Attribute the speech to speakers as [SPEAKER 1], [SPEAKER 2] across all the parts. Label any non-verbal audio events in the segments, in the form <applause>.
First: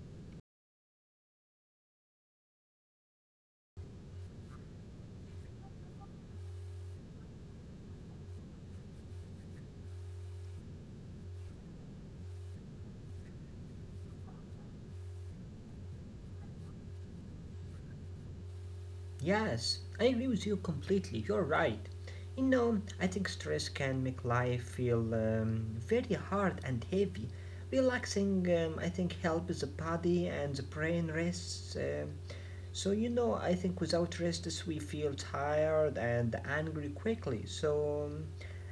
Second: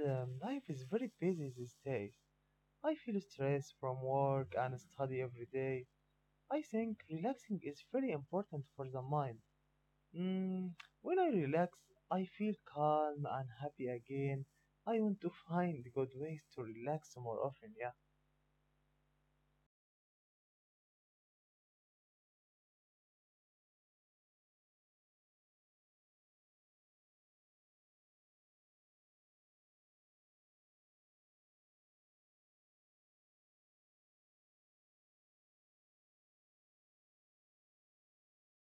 [SPEAKER 1] life is very busy these days. I feel stressed from work and study every day. I think relaxing is very important for the mind. Mm, when I relax, I feel calm and happy again. I want to find good ways to relax more often, yeah?
[SPEAKER 2] Yes, I agree with you completely. You're right. You know, I think stress can make life feel very hard and heavy. Relaxing, I think, helps the body and the brain rests. So, you know, I think without rest, we feel tired and angry quickly. So, um,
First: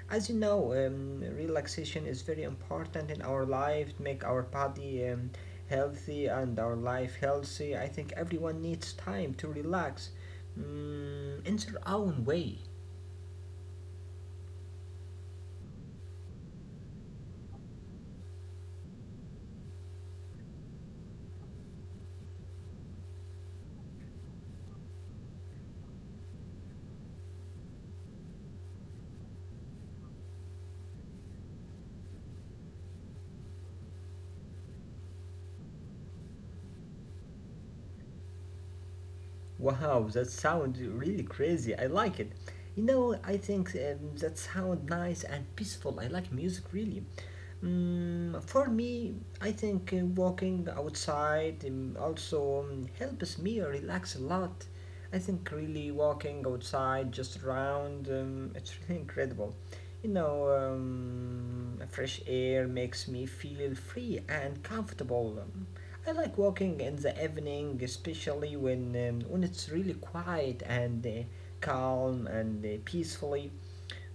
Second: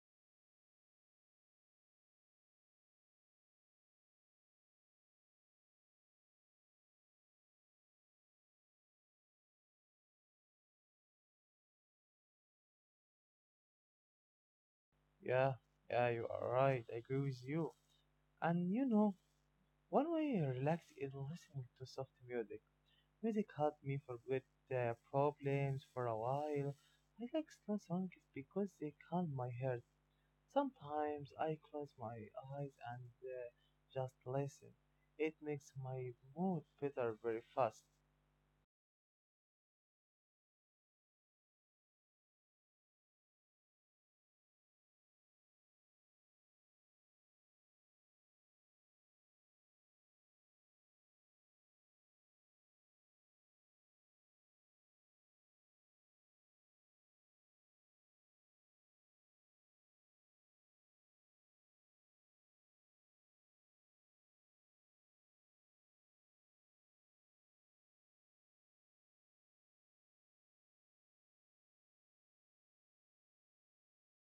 [SPEAKER 2] As you know, relaxation is very important in our life to make our body healthy and our life healthy. I think everyone needs time to relax in their own way.
[SPEAKER 1] Yeah, yeah, you are right, I agree with you. And you know, one way I relax is listening to soft music. Music helped me forget problems for a while. I like slow songs because they calm my heart. Sometimes I close my eyes and just listen. It makes my mood better very fast.
[SPEAKER 2] Wow, that sounds really crazy. I like it. You know, I think that sounds nice and peaceful. I like music really. For me, I think walking outside also helps me relax a lot. I think really walking outside, just around, <laughs> it's really incredible. You know, fresh air makes me feel free and comfortable. I like walking in the evening, especially when it's really quiet and calm and peacefully.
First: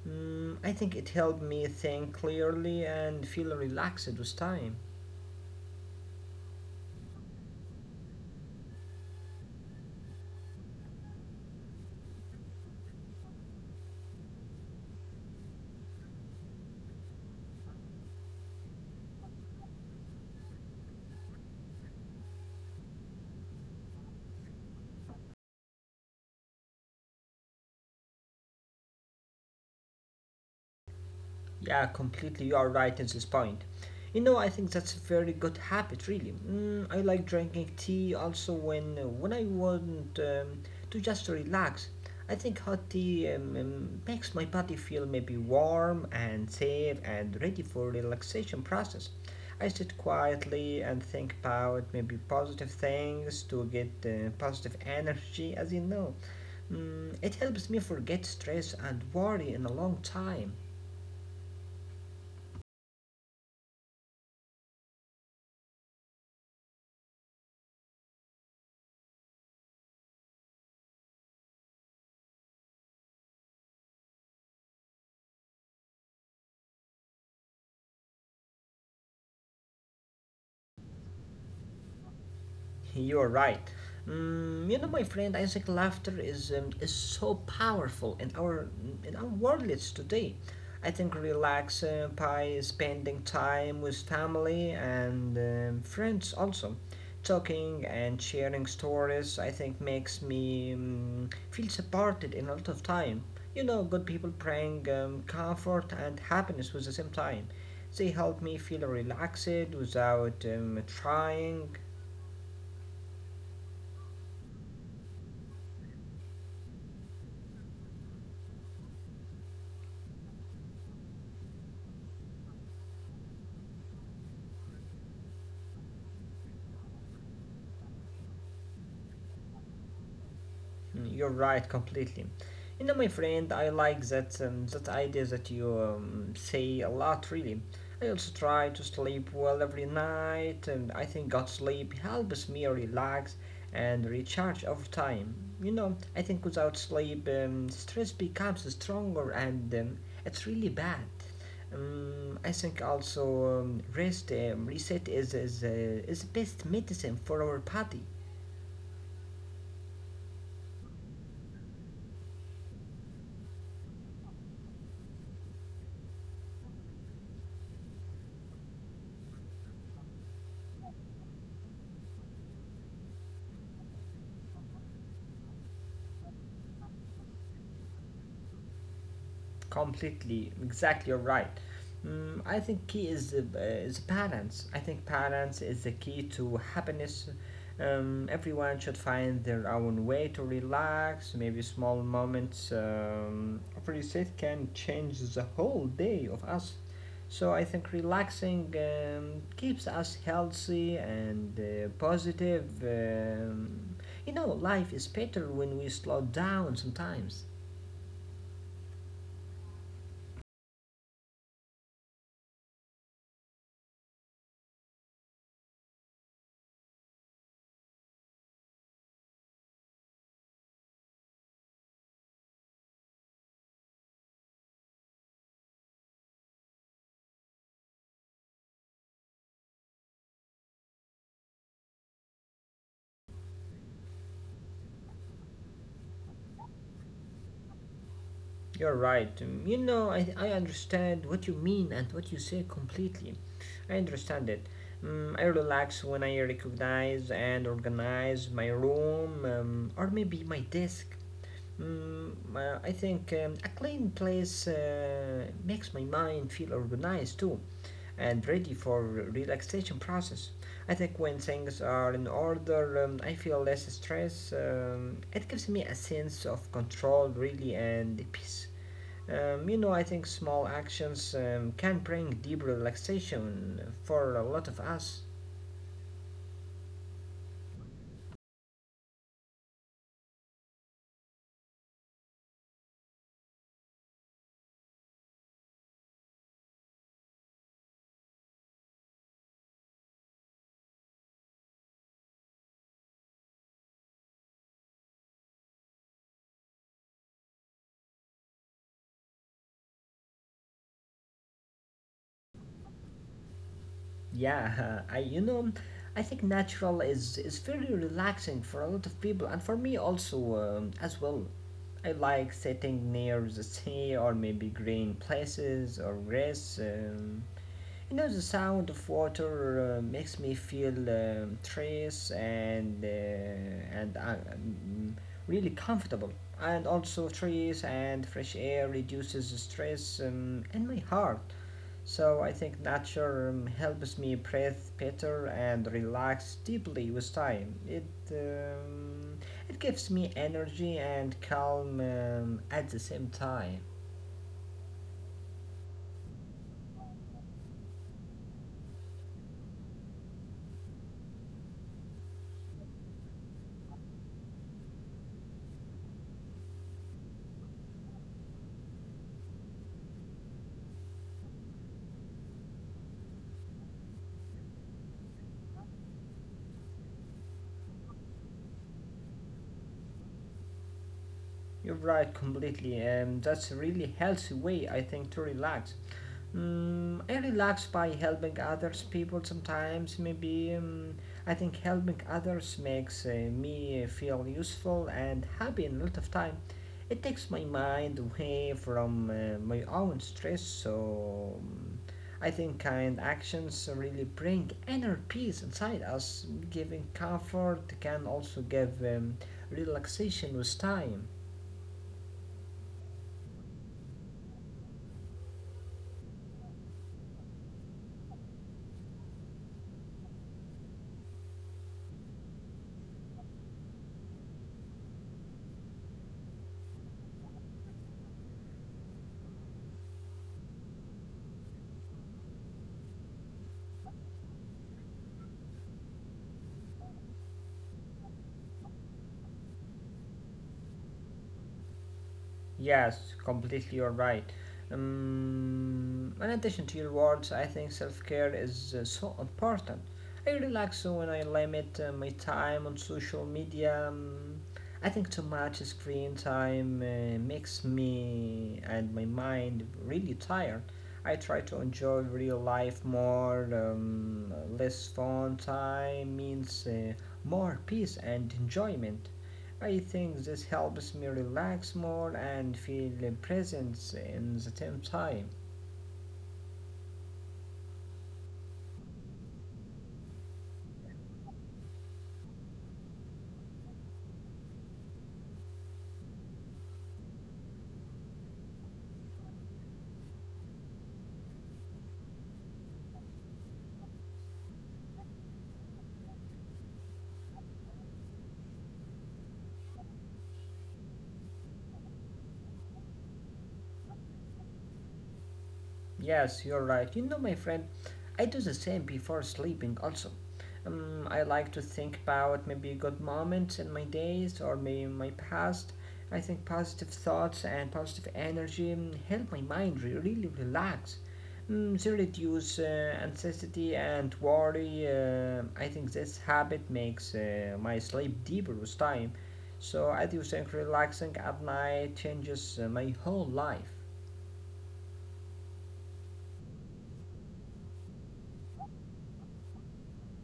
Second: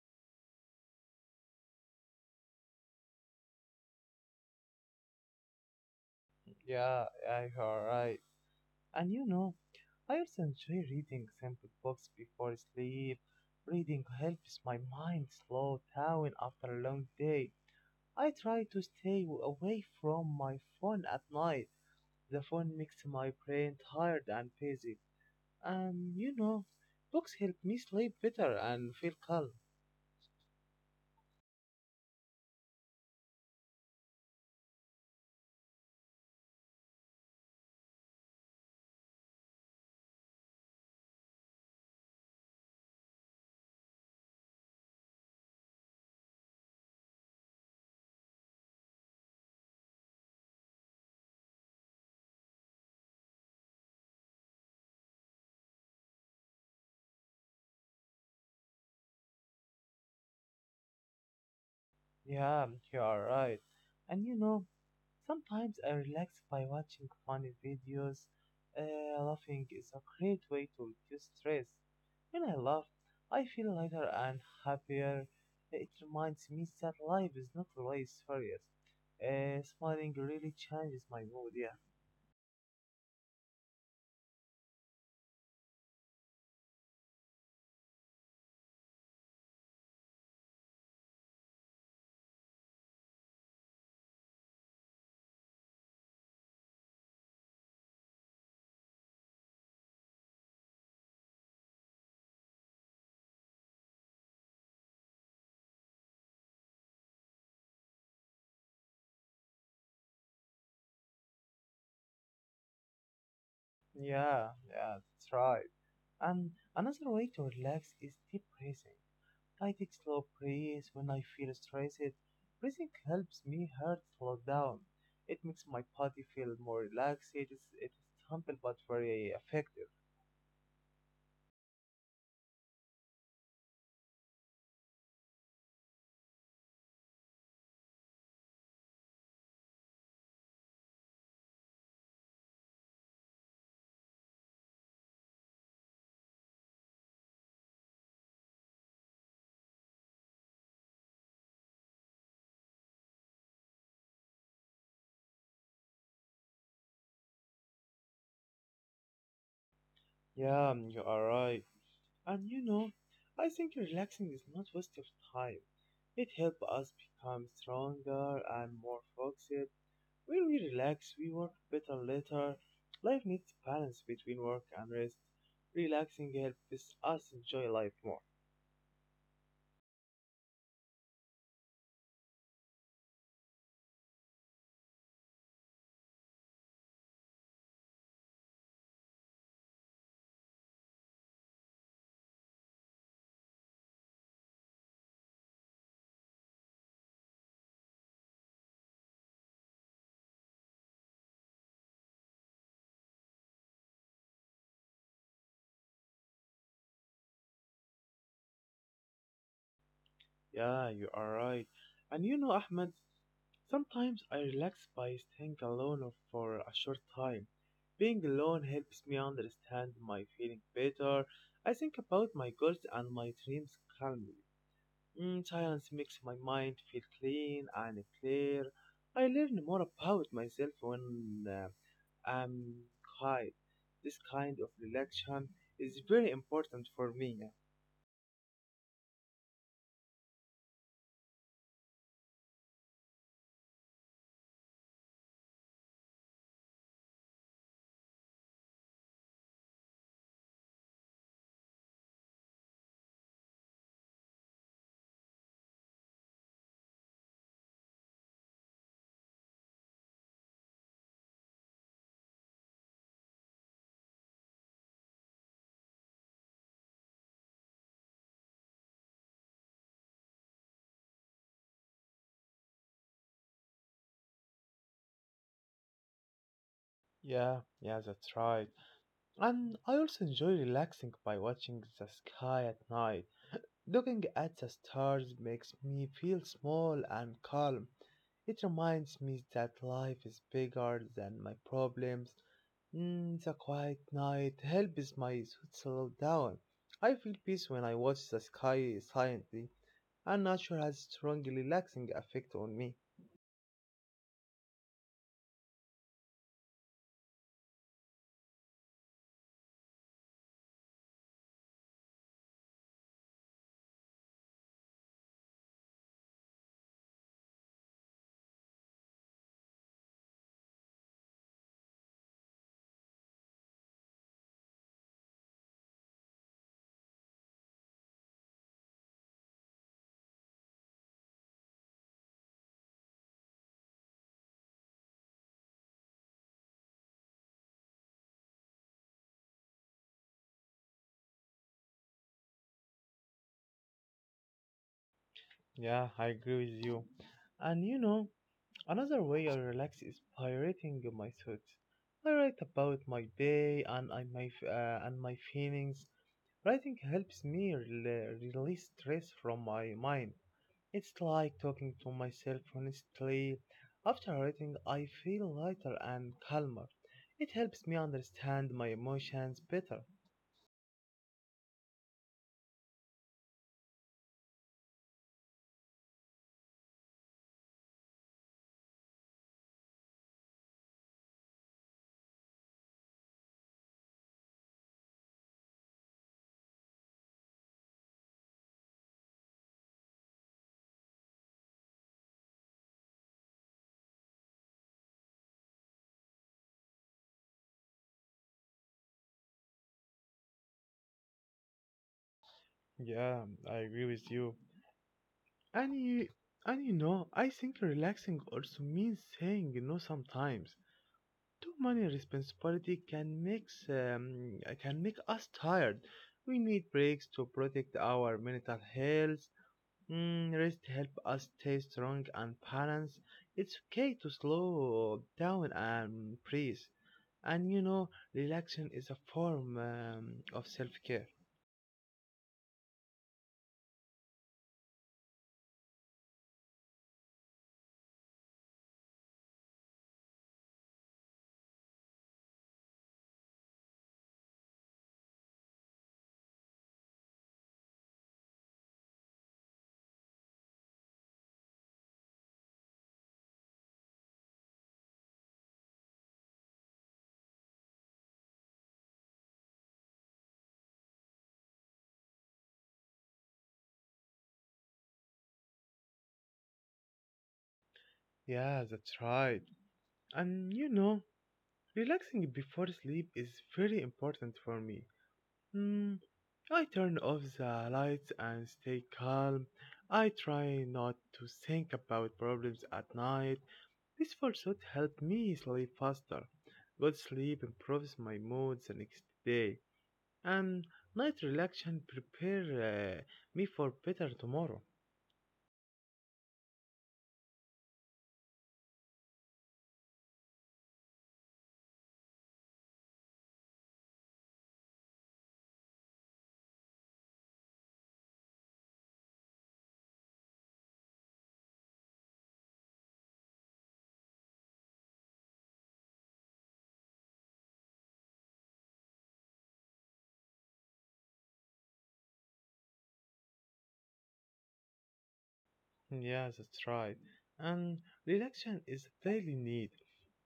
[SPEAKER 2] I think it helped me think clearly and feel relaxed with time.
[SPEAKER 1] Yeah, I you right. And you know, I also enjoy reading sample books before sleep. Reading helps my mind slow down after a long day. I try to stay away from my phone at night. The phone makes my brain tired and busy. Um, you know, books help me sleep better and feel calm.
[SPEAKER 2] Yeah, completely. You are right in this point. You know, I think that's a very good habit, really. Mm, I like drinking tea also when I want to just relax. I think hot tea makes my body feel maybe warm and safe and ready for relaxation process. I sit quietly and think about maybe positive things to get positive energy, as you know. It helps me forget stress and worry in a long time.
[SPEAKER 1] Yeah, you are right. And you know, sometimes I relax by watching funny videos. Laughing is a great way to reduce stress. When I laugh, I feel lighter and happier. It reminds me that life is not always serious. Smiling really changes my mood, yeah.
[SPEAKER 2] You're right. Mm, you know, my friend, I think laughter is so powerful in our worlds today. I think relax by spending time with family and friends also. Talking and sharing stories, I think, makes me feel supported in a lot of time. You know, good people bring comfort and happiness with the same time. They help me feel relaxed without trying.
[SPEAKER 1] Yeah, yeah, that's right. And another way to relax is deep breathing. I take slow breaths when I feel stressed. Breathing helps me heart slow down. It makes my body feel more relaxed. It's simple but very effective.
[SPEAKER 2] Mm, you're right, completely. You know, my friend, I like that that idea that you say a lot. Really, I also try to sleep well every night, and I think good sleep helps me relax and recharge over time. You know, I think without sleep, stress becomes stronger, and it's really bad. I think also rest, reset is best medicine for our body.
[SPEAKER 1] Yeah, mm, you are right. And you know, I think relaxing is not waste of time. It helps us become stronger and more focused. When we relax, we work better later. Life needs balance between work and rest. Relaxing helps us enjoy life more.
[SPEAKER 2] Completely, exactly, you're right. Mm, I think key is balance. I think balance is the key to happiness. Everyone should find their own way to relax. Maybe small moments of reset can change the whole day of us. So I think relaxing keeps us healthy and positive. You know, life is better when we slow down sometimes.
[SPEAKER 1] Yeah, you are right. And you know, Ahmed, sometimes I relax by staying alone or for a short time. Being alone helps me understand my feeling better. I think about my goals and my dreams calmly. Mm, silence makes my mind feel clean and clear. I learn more about myself when I'm quiet. This kind of relaxation is very important for me.
[SPEAKER 2] You're right. You know, I understand what you mean and what you say completely. I understand it. I relax when I recognize and organize my room or maybe my desk. I think a clean place makes my mind feel organized too and ready for relaxation process. I think when things are in order, I feel less stress. It gives me a sense of control, really, and peace. You know, I think small actions can bring deep relaxation for a lot of us.
[SPEAKER 1] Yeah, yeah, that's right. And I also enjoy relaxing by watching the sky at night. Looking at the stars makes me feel small and calm. It reminds me that life is bigger than my problems. Mm, the quiet night helps my thoughts slow down. I feel peace when I watch the sky silently, and nature has strong relaxing effect on me.
[SPEAKER 2] Yeah, <laughs> I think natural is very relaxing for a lot of people and for me also as well. I like sitting near the sea or maybe green places or grass. You know, the sound of water makes me feel trace and really comfortable. And also, trees and fresh air reduces the stress in my heart. So I think nature helps me breathe better and relax deeply with time. It gives me energy and calm at the same time.
[SPEAKER 1] Yeah, I agree with you. And you know, another way I relax is by writing my thoughts. I write about my day and and my feelings. Writing helps me release stress from my mind. It's like talking to myself honestly. After writing, I feel lighter and calmer. It helps me understand my emotions better.
[SPEAKER 2] You're right, completely. That's a really healthy way, I think, to relax. Mm, I relax by helping others people sometimes. Maybe I think helping others makes me feel useful and happy in a lot of time. It takes my mind away from my own stress, so I think kind actions really bring inner peace inside us. Giving comfort can also give relaxation with time.
[SPEAKER 1] Yeah, I agree with you. And you, and you know, I think relaxing also means saying no sometimes. Too many responsibility can make us tired. We need breaks to protect our mental health. Mm, rest help us stay strong and balanced. It's okay to slow down and breathe. And you know, relaxation is a form of self-care.
[SPEAKER 2] Yes, completely you're right. In addition to your words, I think self care is so important. I relax when I limit my time on social media. I think too much screen time makes me and my mind really tired. I try to enjoy real life more. Less phone time means more peace and enjoyment. I think this helps me relax more and feel presence in the same time.
[SPEAKER 1] Yeah, that's right. And you know, relaxing before sleep is very important for me. Mm, I turn off the lights and stay calm. I try not to think about problems at night. This thought helps me sleep faster. Good sleep improves my mood the next day, and night relaxation prepare uh, me for better tomorrow.
[SPEAKER 2] Yes, you're right. You know, my friend, I do the same before sleeping also. I like to think about maybe good moments in my days or maybe my past. I think positive thoughts and positive energy help my mind really relax. They reduce anxiety and worry. I think this habit makes my sleep deeper with time. So I do think relaxing at night changes my whole life.
[SPEAKER 1] Yeah, that's right. And relaxation is a daily need.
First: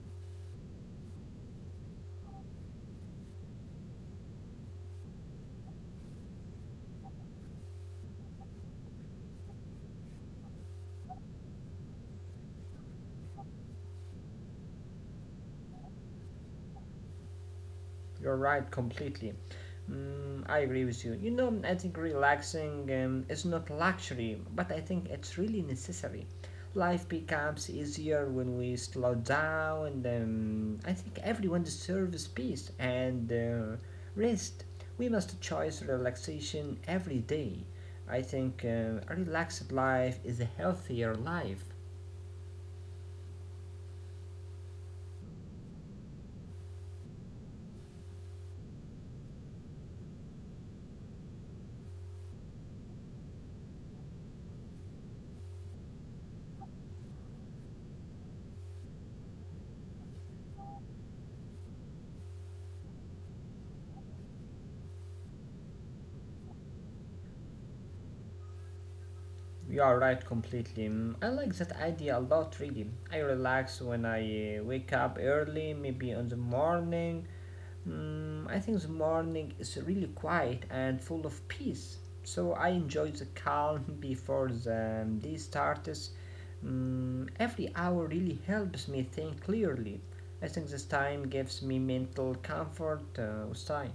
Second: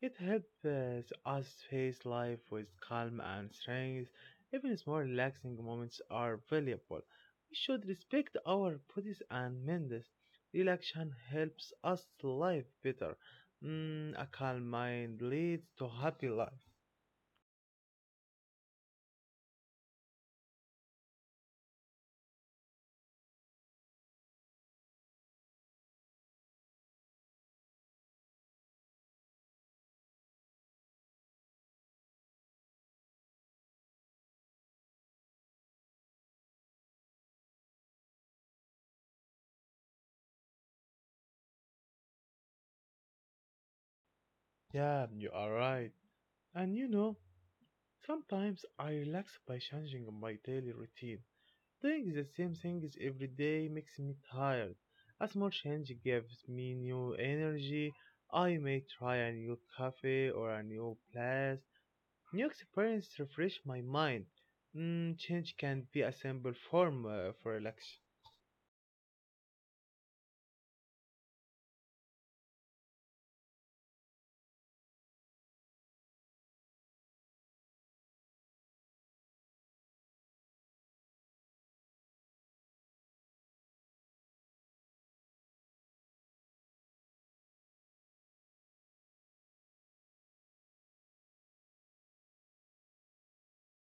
[SPEAKER 1] It helps us face life with calm and strength. Even small relaxing moments are valuable. We should respect our bodies and minds. Relaxation helps us live better. Mm, a calm mind leads to happy life.
[SPEAKER 2] You're right completely. Mm, I agree with you. You know, I think relaxing is not luxury, but I think it's really necessary. Life becomes easier when we slow down, and I think everyone deserves peace and rest. We must choose relaxation every day. I think a relaxed life is a healthier life.
[SPEAKER 1] Yeah, you are right. And you know, sometimes I relax by changing my daily routine. Doing the same things every day makes me tired. A small change gives me new energy. I may try a new cafe or a new place. New experience refresh my mind. Mm, change can be a simple form for relaxation.
[SPEAKER 2] You are right completely. Mm, I like that idea a lot, really. I relax when I wake up early, maybe in the morning. Mm, I think the morning is really quiet and full of peace. So I enjoy the calm <laughs> before the day starts. Mm, every hour really helps me think clearly. I think this time gives me mental comfort with time.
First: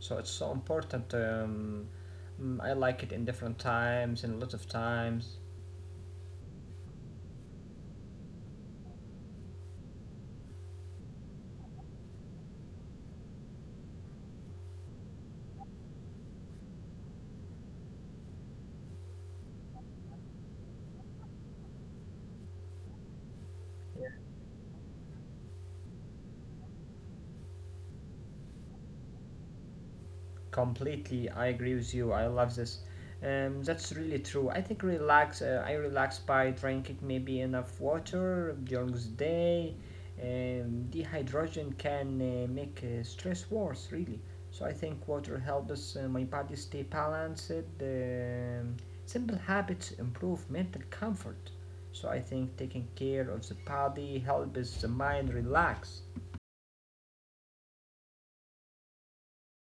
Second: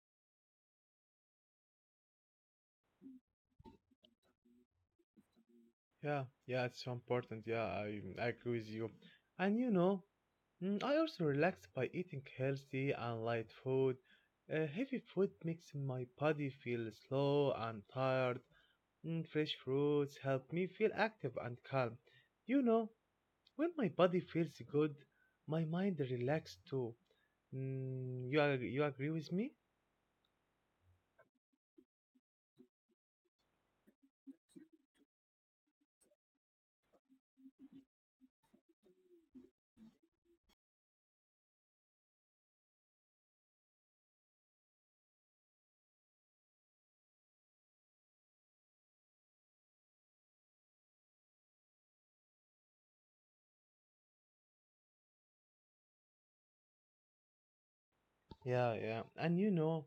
[SPEAKER 2] So it's so important. I like it in different times, in a lot of times.
[SPEAKER 1] Yeah, yeah, it's so important. Yeah, I agree with you. And you know, mm, I also relax by eating healthy and light food. Heavy food makes my body feel slow and tired. Mm, fresh fruits help me feel active and calm. You know, when my body feels good, my mind relaxes too. Mm, you agree with me?
[SPEAKER 2] Completely, I agree with you. I love this. That's really true. I think relax. I relax by drinking maybe enough water during the day. Dehydration can make stress worse, really. So I think water helps my body stay balanced. Um, simple habits improve mental comfort. So I think taking care of the body helps the mind relax.
[SPEAKER 1] Yeah, yeah. And you know,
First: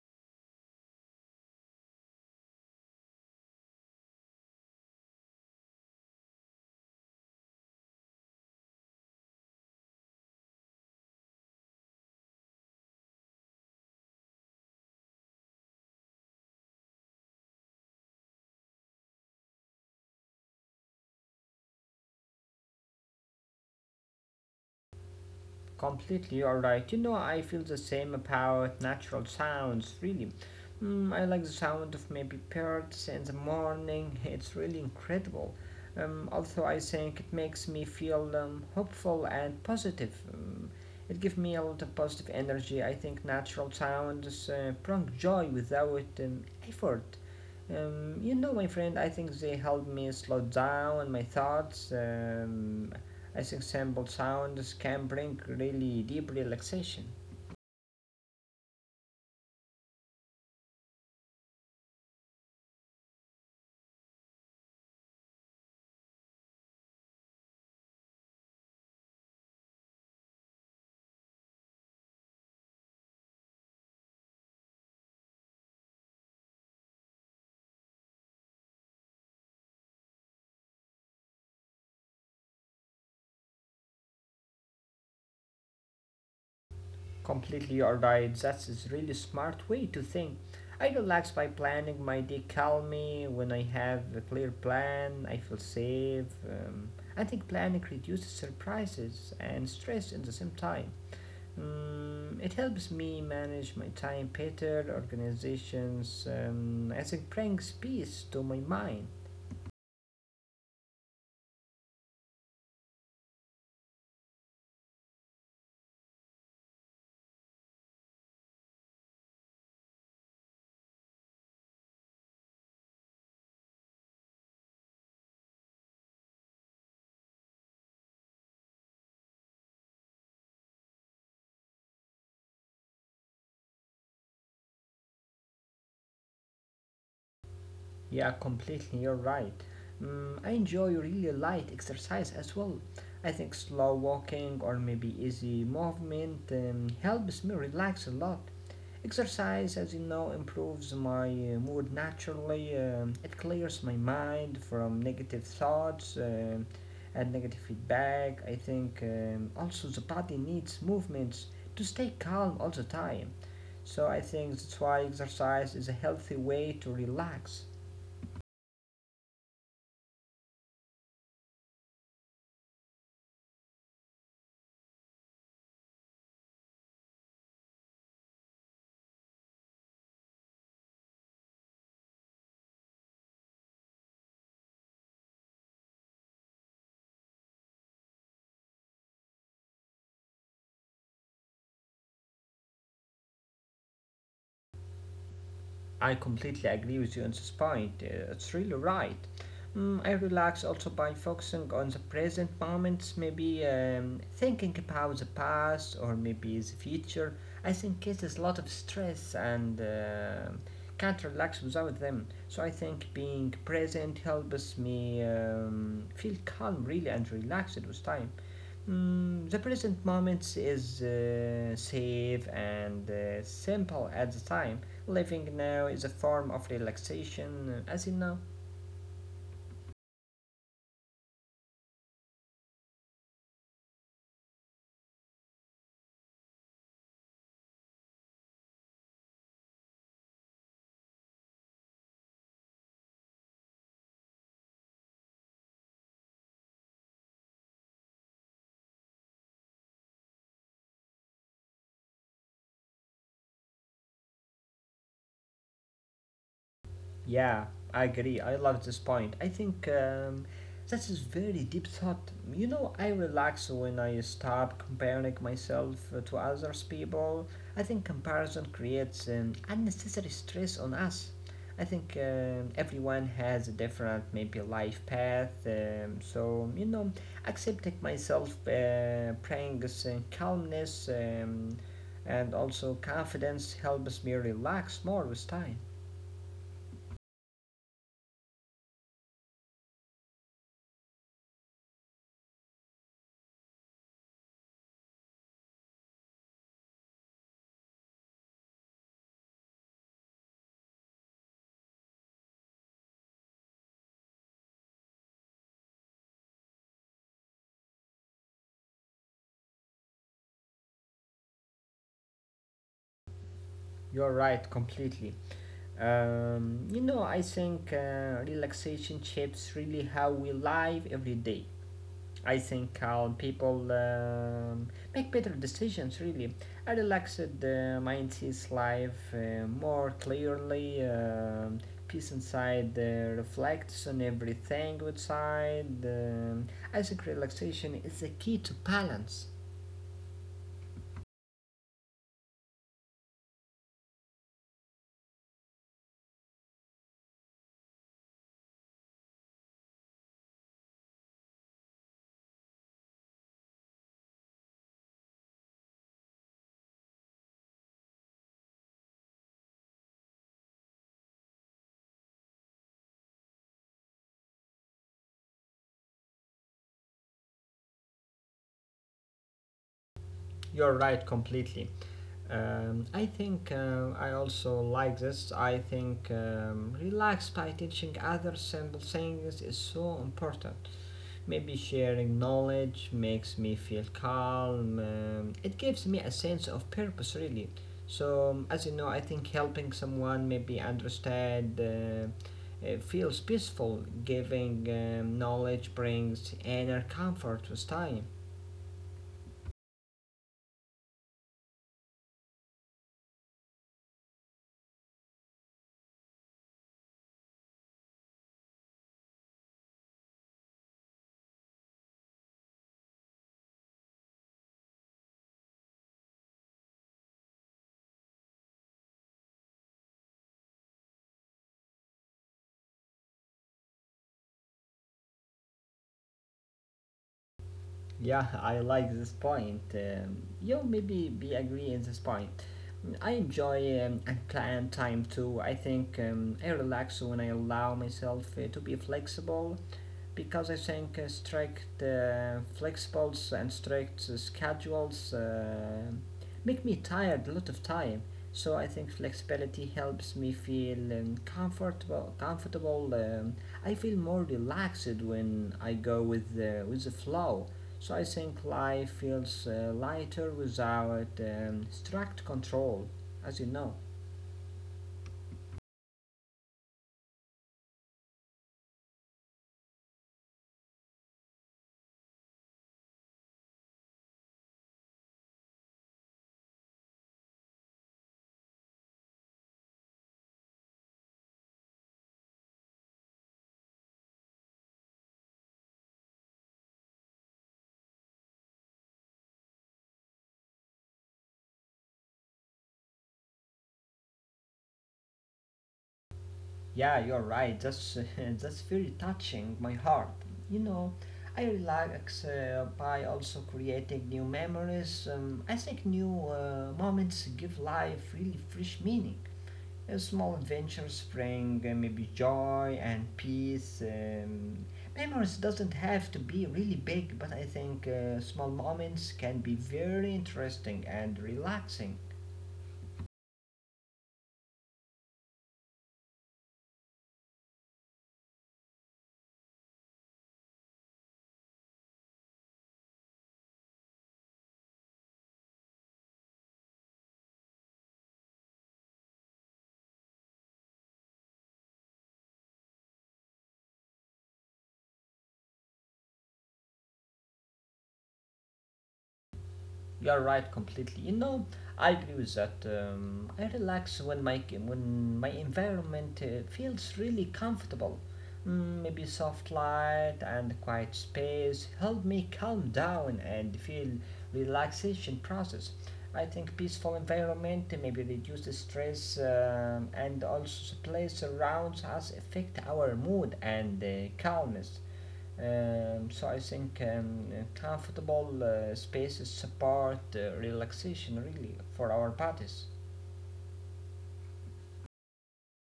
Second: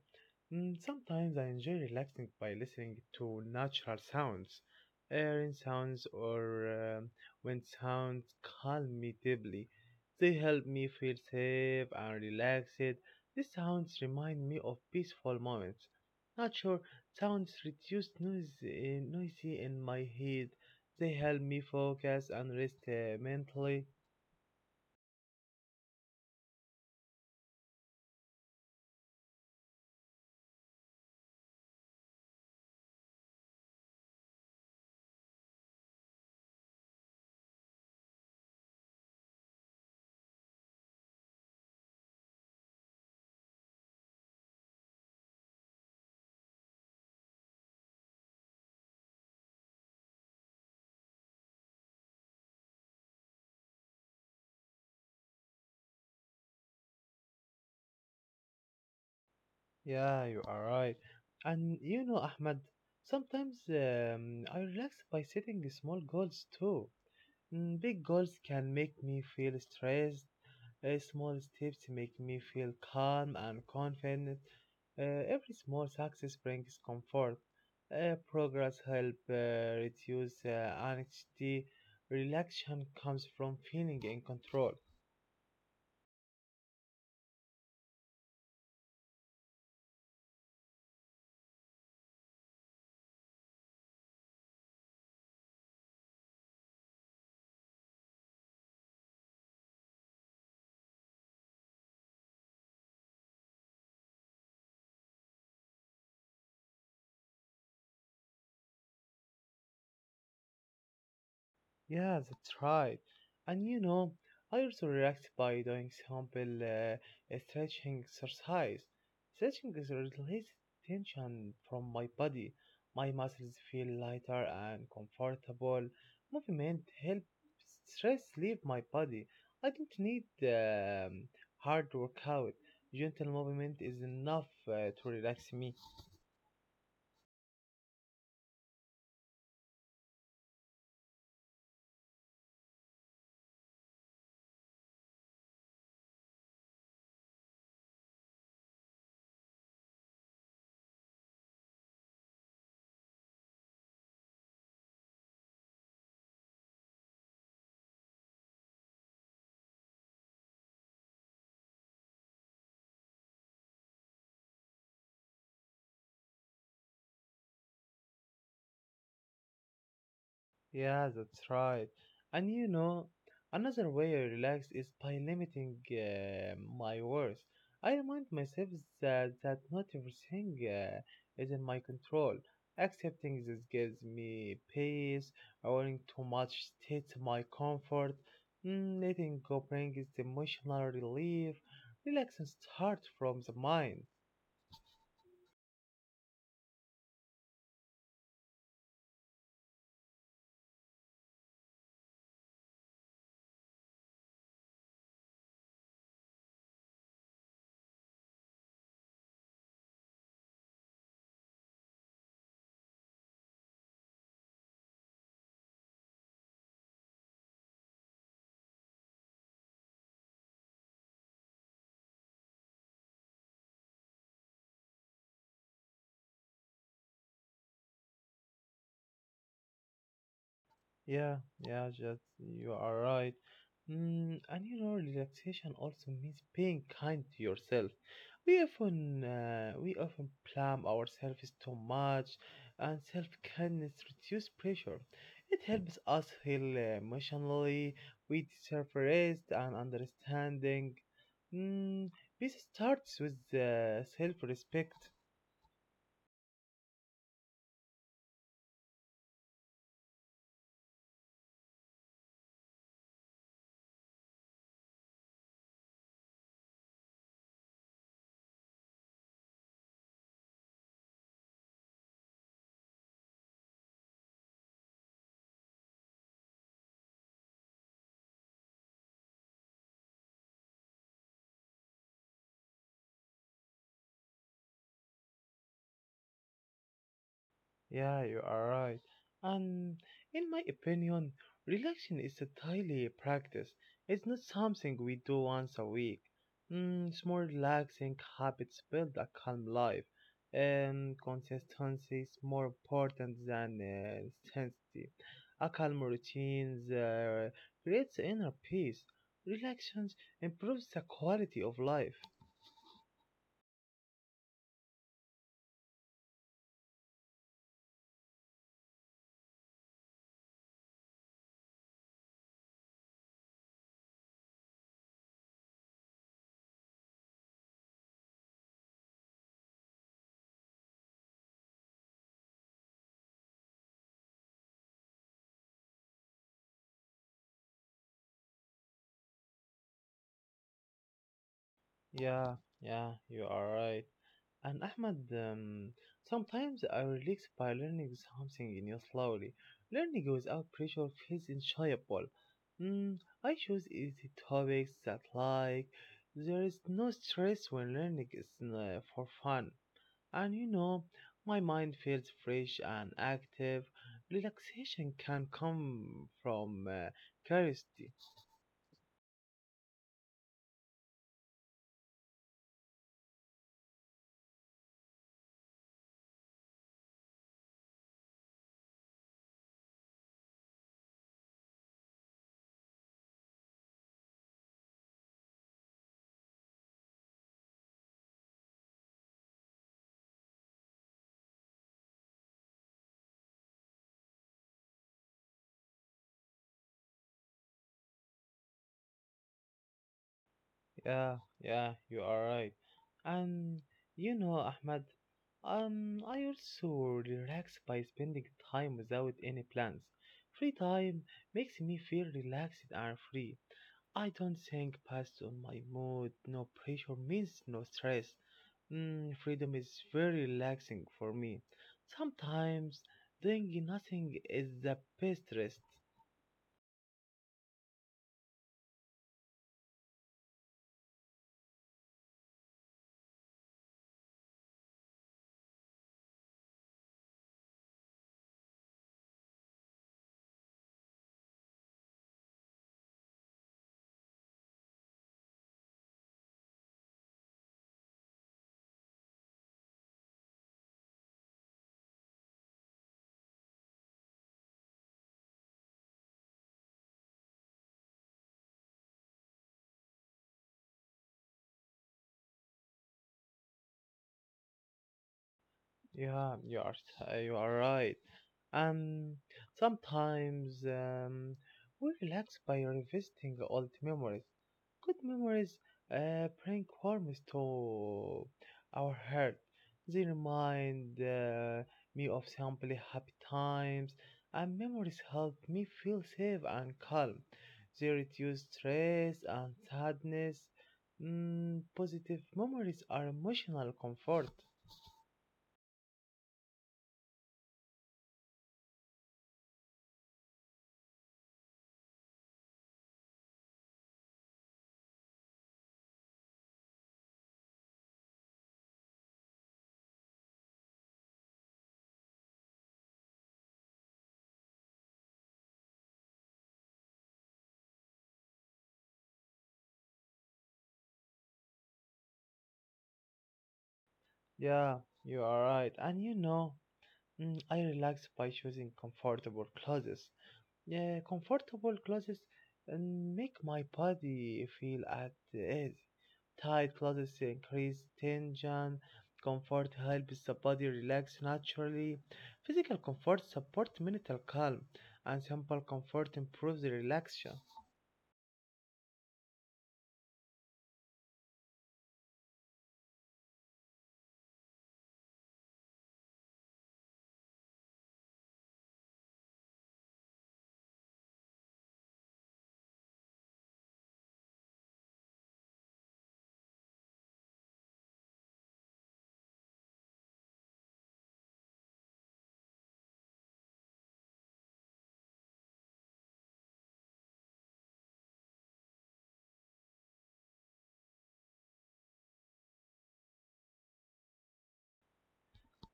[SPEAKER 1] mm, sometimes I enjoy relaxing by listening to natural sounds, rain sounds or wind sounds calm me deeply. They help me feel safe and relaxed. These sounds remind me of peaceful moments. Nature sounds reduce noise, noisy in my head. They help me focus and rest mentally.
[SPEAKER 2] Completely alright. You know, I feel the same about natural sounds, really. Mm, I like the sound of maybe birds in the morning, it's really incredible. Also, I think it makes me feel hopeful and positive. It gives me a lot of positive energy. I think natural sounds bring joy without effort. You know, my friend, I think they help me slow down my thoughts as example sounds can bring really deep relaxation.
[SPEAKER 1] Yeah, you are right. And you know, Ahmed, sometimes I relax by setting small goals too. Mm, big goals can make me feel stressed. Small steps make me feel calm and confident. Every small success brings comfort. Progress help reduce anxiety. Relaxation comes from feeling in control.
[SPEAKER 2] Completely alright, that's a really smart way to think. I relax by planning my day calmly. When I have a clear plan, I feel safe. I think planning reduces surprises and stress at the same time. It helps me manage my time better, organizations, I think brings peace to my mind.
[SPEAKER 1] Yeah, that's right. And you know, I also react by doing simple stretching exercise. Stretching is releases tension from my body. My muscles feel lighter and comfortable. Movement helps stress leave my body. I don't need hard workout. Gentle movement is enough to relax me.
[SPEAKER 2] Yeah, completely. You're right. Mm, I enjoy really light exercise as well. I think slow walking or maybe easy movement helps me relax a lot. Exercise, as you know, improves my mood naturally. It clears my mind from negative thoughts and negative feedback. I think also the body needs movements to stay calm all the time. So I think that's why exercise is a healthy way to relax.
[SPEAKER 1] Yeah, that's right. And you know, another way I relax is by limiting my words. I remind myself that not everything is in my control. Accepting this gives me peace, owning too much state my comfort, mm, letting go brings emotional relief. Relaxing starts from the mind.
[SPEAKER 2] I completely agree with you on this point. It's really right. Mm, I relax also by focusing on the present moments, maybe thinking about the past or maybe the future. I think it is a lot of stress and can't relax without them. So I think being present helps me feel calm, really, and relaxed with time. Mm, the present moment is safe and simple at the time. Living now is a form of relaxation, as you know.
[SPEAKER 1] Yeah, yeah, just you are right. Mm, and you know, relaxation also means being kind to yourself. We often blame ourselves too much, and self-kindness reduces pressure. It helps us heal emotionally. We deserve rest and understanding. Mm, peace starts with self-respect.
[SPEAKER 2] Yeah, I agree. I love this point. I think that is very deep thought. You know, I relax when I stop comparing myself to others people. I think comparison creates unnecessary stress on us. I think everyone has a different maybe life path. So you know, accepting myself brings calmness and also confidence helps me relax more with time.
[SPEAKER 1] Yeah, you are right. And in my opinion, relaxation is a daily practice. It's not something we do once a week. Mm, small relaxing habits build a calm life. And consistency is more important than intensity. A calm routine creates inner peace. Relaxation improves the quality of life.
[SPEAKER 2] You're right, completely. You know, I think relaxation shapes really how we live every day. I think calm people make better decisions, really. A relaxed mind sees life more clearly. Peace inside reflects on everything outside. I think relaxation is the key to balance.
[SPEAKER 1] Yeah, yeah, you are right. And Ahmed, sometimes I relax by learning something new slowly. Learning without pressure feels enjoyable. Mm, I choose easy topics that like. There is no stress when learning is for fun. And you know, my mind feels fresh and active. Relaxation can come from curiosity.
[SPEAKER 2] You're right, completely. I think I also like this. I think relax by teaching other simple things is so important. Maybe sharing knowledge makes me feel calm. It gives me a sense of purpose, really. So, as you know, I think helping someone maybe understand feels peaceful. Giving knowledge brings inner comfort with time.
[SPEAKER 1] Yeah, yeah, you are right. And you know, Ahmad, I also relax by spending time without any plans. Free time makes me feel relaxed and free. I don't think past on my mood. No pressure means no stress. Mm, freedom is very relaxing for me. Sometimes doing nothing is the best rest.
[SPEAKER 2] Yeah, I like this point. You maybe be agree in this point. Mm, I enjoy and plan time too. I think I relax when I allow myself to be flexible because I think strict flexibles and strict schedules make me tired a lot of time. So I think flexibility helps me feel comfortable. Comfortable. I feel more relaxed when I go with the flow. So I think life feels lighter without strict control, as you know.
[SPEAKER 1] Yeah, you are right. And sometimes we relax by revisiting old memories. Good memories bring warmth to our heart. They remind me of simply happy times, and memories help me feel safe and calm. They reduce stress and sadness. Mm, positive memories are emotional comfort.
[SPEAKER 2] Yeah, you're right. That's <laughs> that's very touching my heart. You know, I relax by also creating new memories. I think new moments give life really fresh meaning. Small adventures bring maybe joy and peace. Memories doesn't have to be really big, but I think small moments can be very interesting and relaxing.
[SPEAKER 1] Yeah, you are right. And you know, mm, I relax by choosing comfortable clothes. Yeah, comfortable clothes and make my body feel at ease. Tight clothes increase tension. Comfort helps the body relax naturally. Physical comfort supports mental calm, and simple comfort improves relaxation.
[SPEAKER 2] You're right completely. You know, I agree with that. I relax when my environment feels really comfortable. Mm, maybe soft light and quiet space help me calm down and feel relaxation process. I think peaceful environment maybe reduce the stress and also the place around us affect our mood and calmness. So I think comfortable spaces support relaxation really for our bodies.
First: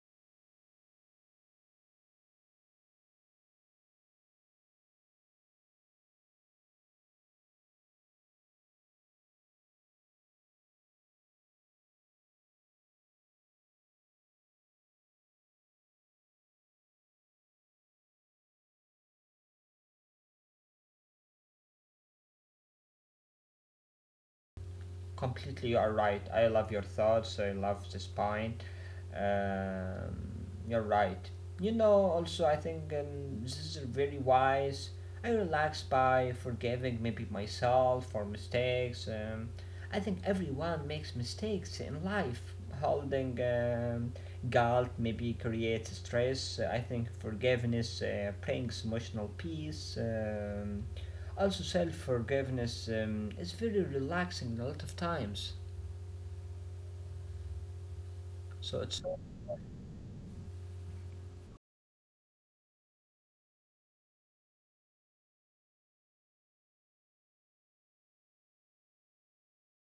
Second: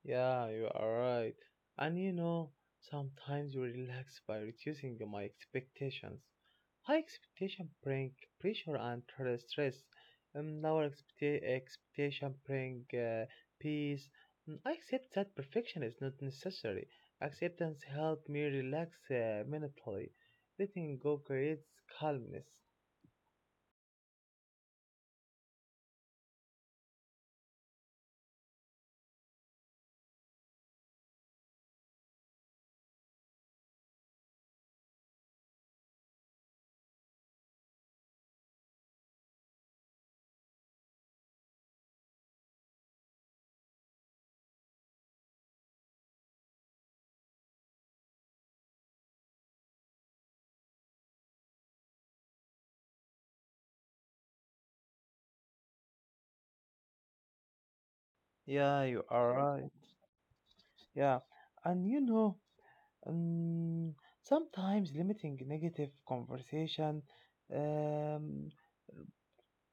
[SPEAKER 1] Yeah, you are right. And you know, sometimes you relax by reducing my expectations. High expectation bring pressure and stress. Lower expectation bring peace. Mm, I accept that perfection is not necessary. Acceptance helps me relax mentally. Letting go creates calmness.
[SPEAKER 2] Completely you are right. I love your thoughts. I love this point. Um, you're right. You know, also, I think this is very wise. I relax by forgiving maybe myself for mistakes. I think everyone makes mistakes in life. Holding guilt maybe creates stress. I think forgiveness brings emotional peace. Also, self forgiveness is very relaxing a lot of times. So
[SPEAKER 1] Yeah,
[SPEAKER 2] it's
[SPEAKER 1] you are right. Yeah, and you know. Um, sometimes limiting negative conversation. Um,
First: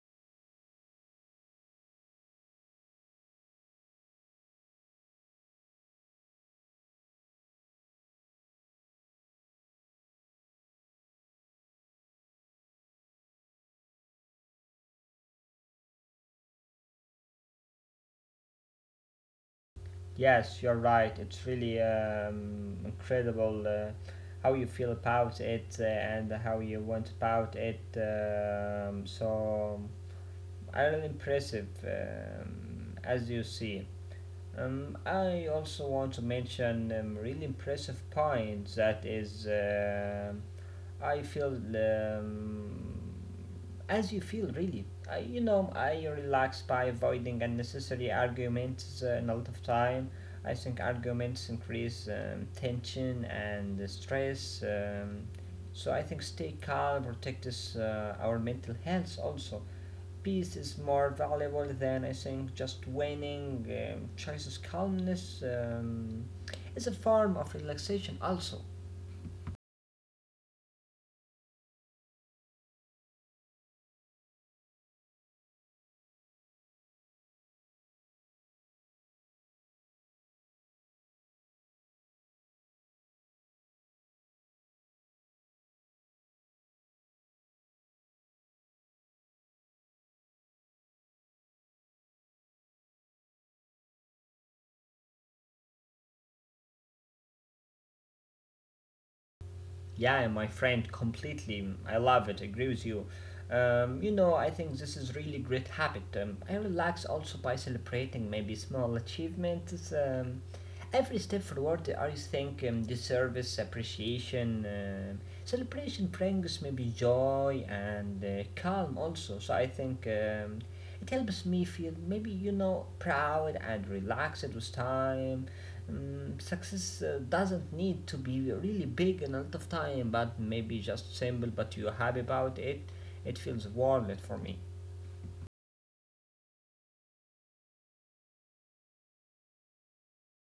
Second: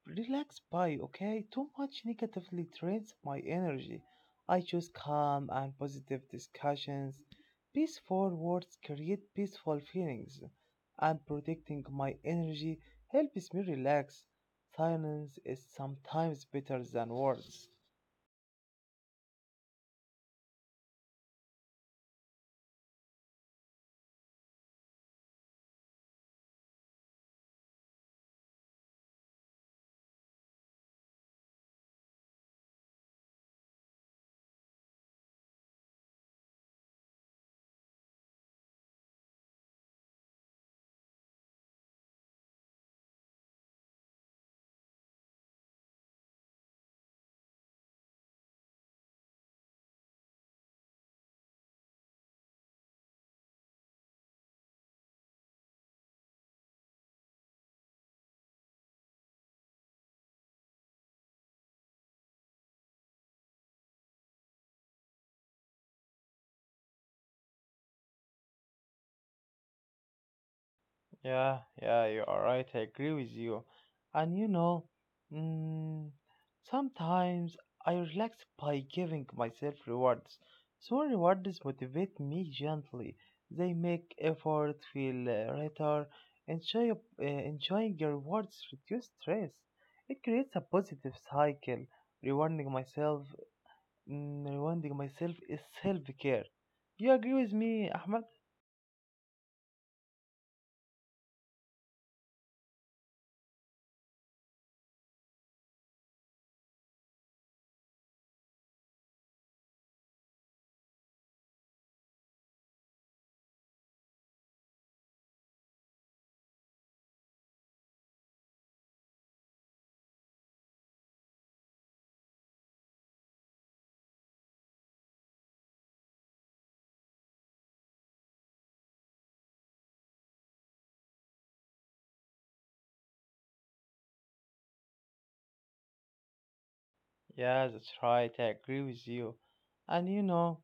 [SPEAKER 1] relax by, okay? Too much negatively drains my energy. I choose calm and positive discussions. Peaceful words create peaceful feelings, and protecting my energy helps me relax. Silence is sometimes better than words.
[SPEAKER 2] yes, you're right. It's really incredible how you feel about it and how you went about it. So really impressive as you see. I also want to mention really impressive point that is. I feel as you feel, really. You know, I relax by avoiding unnecessary arguments and a lot of time. I think arguments increase tension and stress. So I think stay calm, protect us, our mental health also. Peace is more valuable than I think just winning. Choices calmness is a form of relaxation also.
[SPEAKER 1] Yeah, yeah, you are right. I agree with you. And you know, mm, sometimes I relax by giving myself rewards. Small rewards motivate me gently. They make effort feel lighter. Enjoying your rewards reduce stress. It creates a positive cycle. Rewarding myself, rewarding myself is self-care. You agree with me, Ahmed?
[SPEAKER 2] Yeah, my friend, completely. Mm, I love it. Agree with you. You know, I think this is really great habit. I relax also by celebrating maybe small achievements. Every step forward, I think this service appreciation, celebration brings maybe joy and calm also. So I think it helps me feel maybe, you know, proud and relaxed with time. Success doesn't need to be really big and a lot of time, but maybe just simple, but you're happy about it. It feels worth it for me.
[SPEAKER 1] Yeah, that's right. I agree with you. And you know,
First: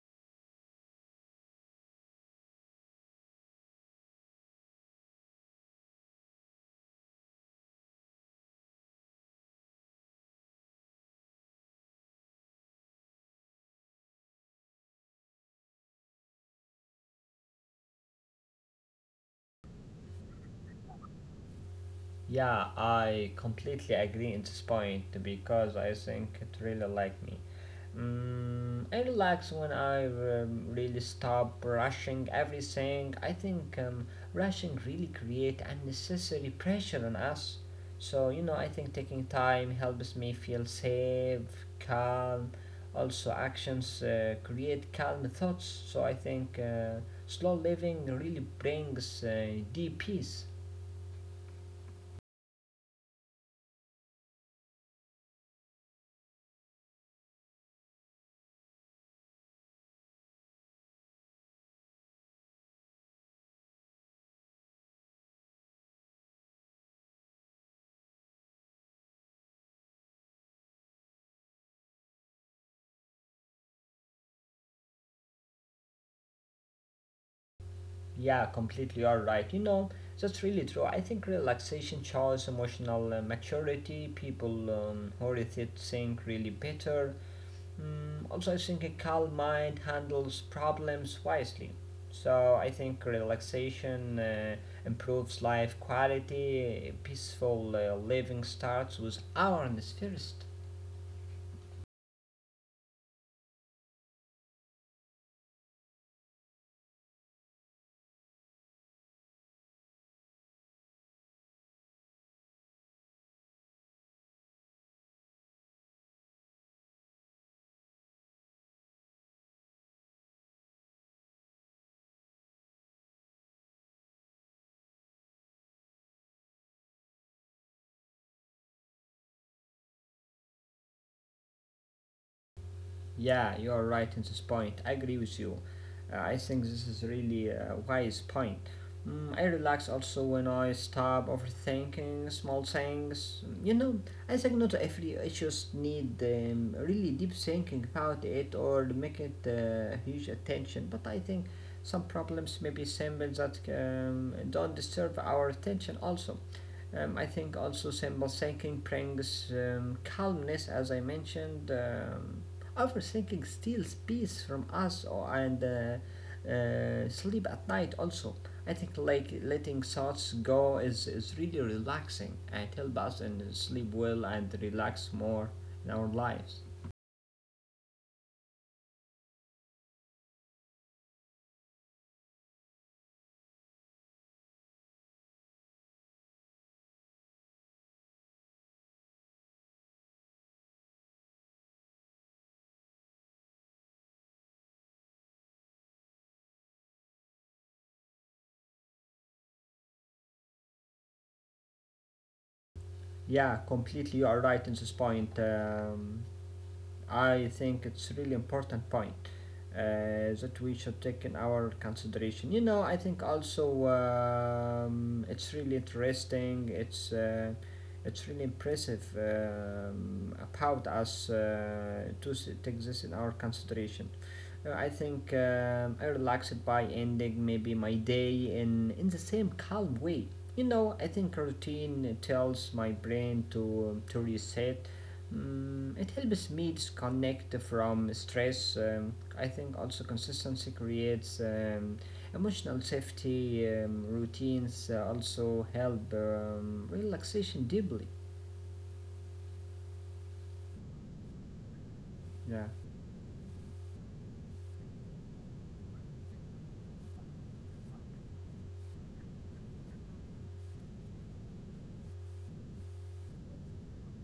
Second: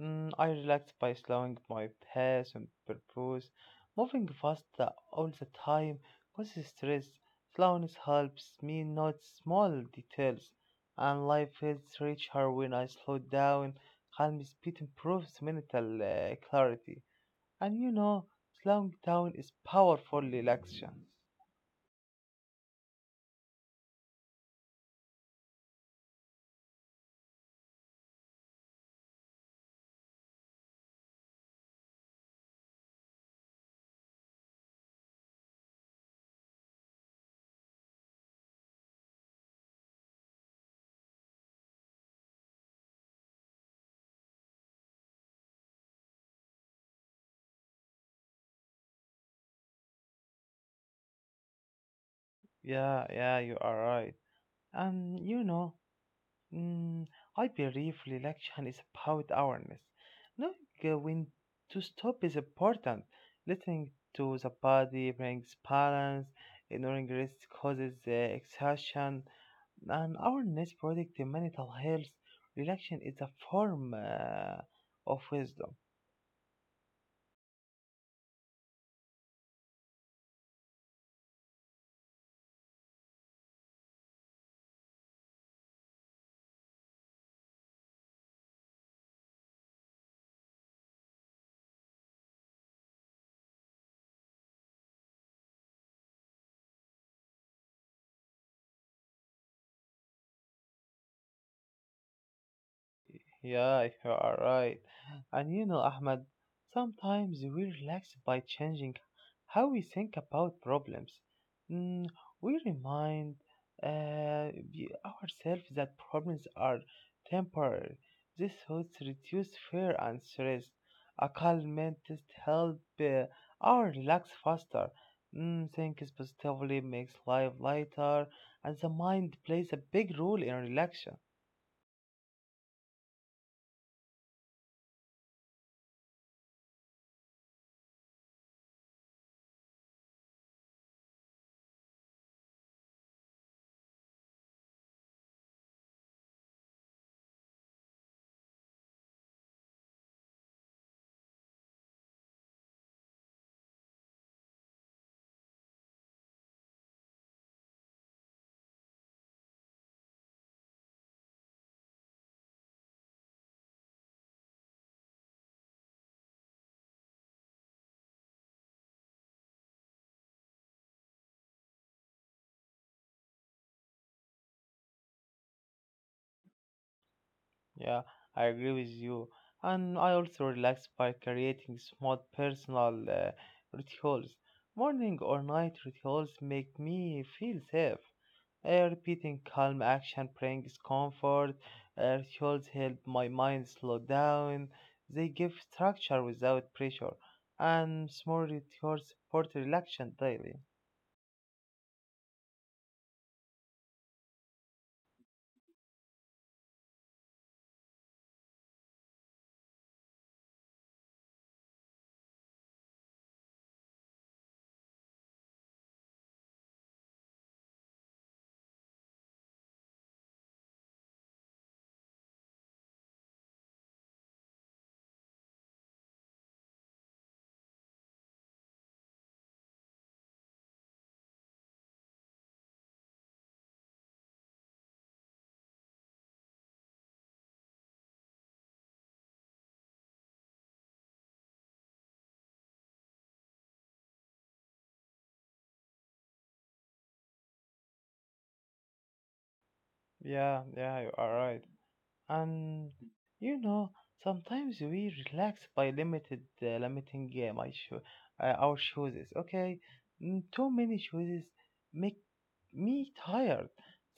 [SPEAKER 1] mm, I relax by slowing my pace on purpose. Moving fast all the time causes stress. Slowness helps me notice small details, and life feels richer when I slow down. Calm speed improves mental clarity. And you know, slowing down is powerful relaxation.
[SPEAKER 2] Yeah, I completely agree in this point because I think it really like me. Mm, I relax when I really stop rushing everything. I think rushing really create unnecessary pressure on us. So you know, I think taking time helps me feel safe, calm. Also, actions create calm thoughts. So I think slow living really brings deep peace.
[SPEAKER 1] Yeah, yeah, you are right. And you know, mm, I believe relaxation is about awareness. Knowing when to stop is important. Listening to the body brings balance, ignoring rest causes exhaustion, and awareness protects mental health. Relaxation is a form of wisdom.
[SPEAKER 2] Yeah, completely. You're right. You know, that's really true. I think relaxation shows emotional maturity. People who read it think really better. Mm, also, I think a calm mind handles problems wisely. So I think relaxation improves life quality. Peaceful living starts with awareness first.
[SPEAKER 1] Yeah, you are right. And you know, Ahmed, sometimes we relax by changing how we think about problems. Mm, we remind ourselves that problems are temporary. These thoughts reduce fear and stress. A calm mental help our relax faster. Mm, thinking positively makes life lighter, and the mind plays a big role in relaxation.
[SPEAKER 2] Yeah, you are right in this point. I agree with you. I think this is really a wise point. Mm, I relax also when I stop overthinking small things. You know, I think not every issues need really deep thinking about it or make it huge attention. But I think some problems may be simple that don't deserve our attention also. I think also symbol-thinking brings calmness, as I mentioned. Overthinking steals peace from us or, and sleep at night also. I think like letting thoughts go is really relaxing and help us and sleep well and relax more in our lives.
[SPEAKER 1] Yeah, I agree with you. And I also relax by creating small personal rituals. Morning or night rituals make me feel safe. Repeating calm action brings comfort. Rituals help my mind slow down. They give structure without pressure. And small rituals support relaxation daily.
[SPEAKER 2] Yeah, completely you are right in this point. I think it's really important point that we should take in our consideration. You know, I think also it's really interesting. It's really impressive about us to take this in our consideration. I think I relaxed by ending maybe my day in the same calm way. You know, I think routine tells my brain to reset. Mm, it helps me disconnect from stress. I think also consistency creates emotional safety. Routines also help relaxation deeply.
[SPEAKER 1] Yeah, yeah, you are right.
[SPEAKER 2] Yeah.
[SPEAKER 1] And you know, sometimes we relax by limited limiting our choices. Okay, too many choices make me tired.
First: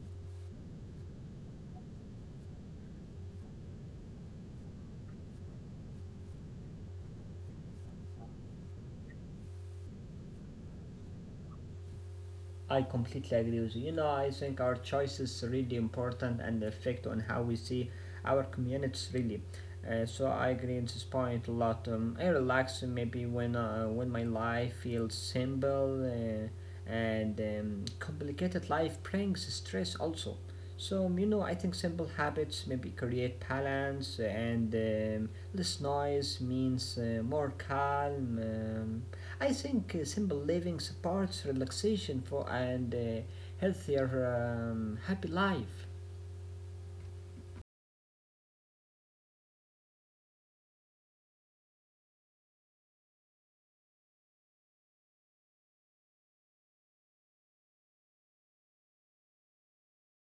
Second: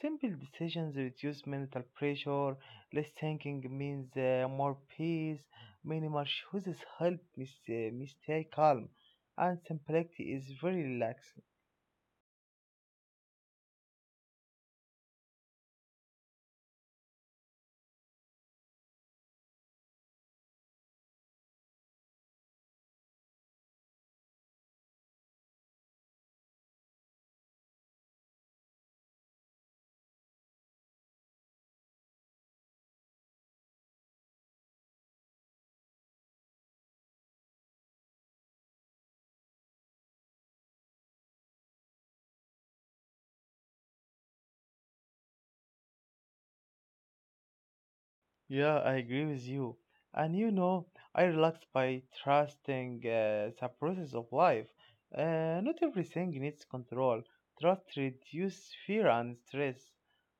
[SPEAKER 1] Simple decisions reduce mental pressure. Less thinking means more peace. Minimal choices help me stay calm, and simplicity is very relaxed.
[SPEAKER 2] I completely agree with you. You know, I think our choice is really important and affect on how we see our communities really. So I agree with this point a lot. I relax maybe when my life feels simple and complicated life brings stress also. So you know, I think simple habits maybe create balance and less noise means more calm. I think simple living supports relaxation for and healthier, happy life.
[SPEAKER 1] Yeah, I agree with you. And you know, I relax by trusting the process of life. Not everything needs control. Trust reduces fear and stress.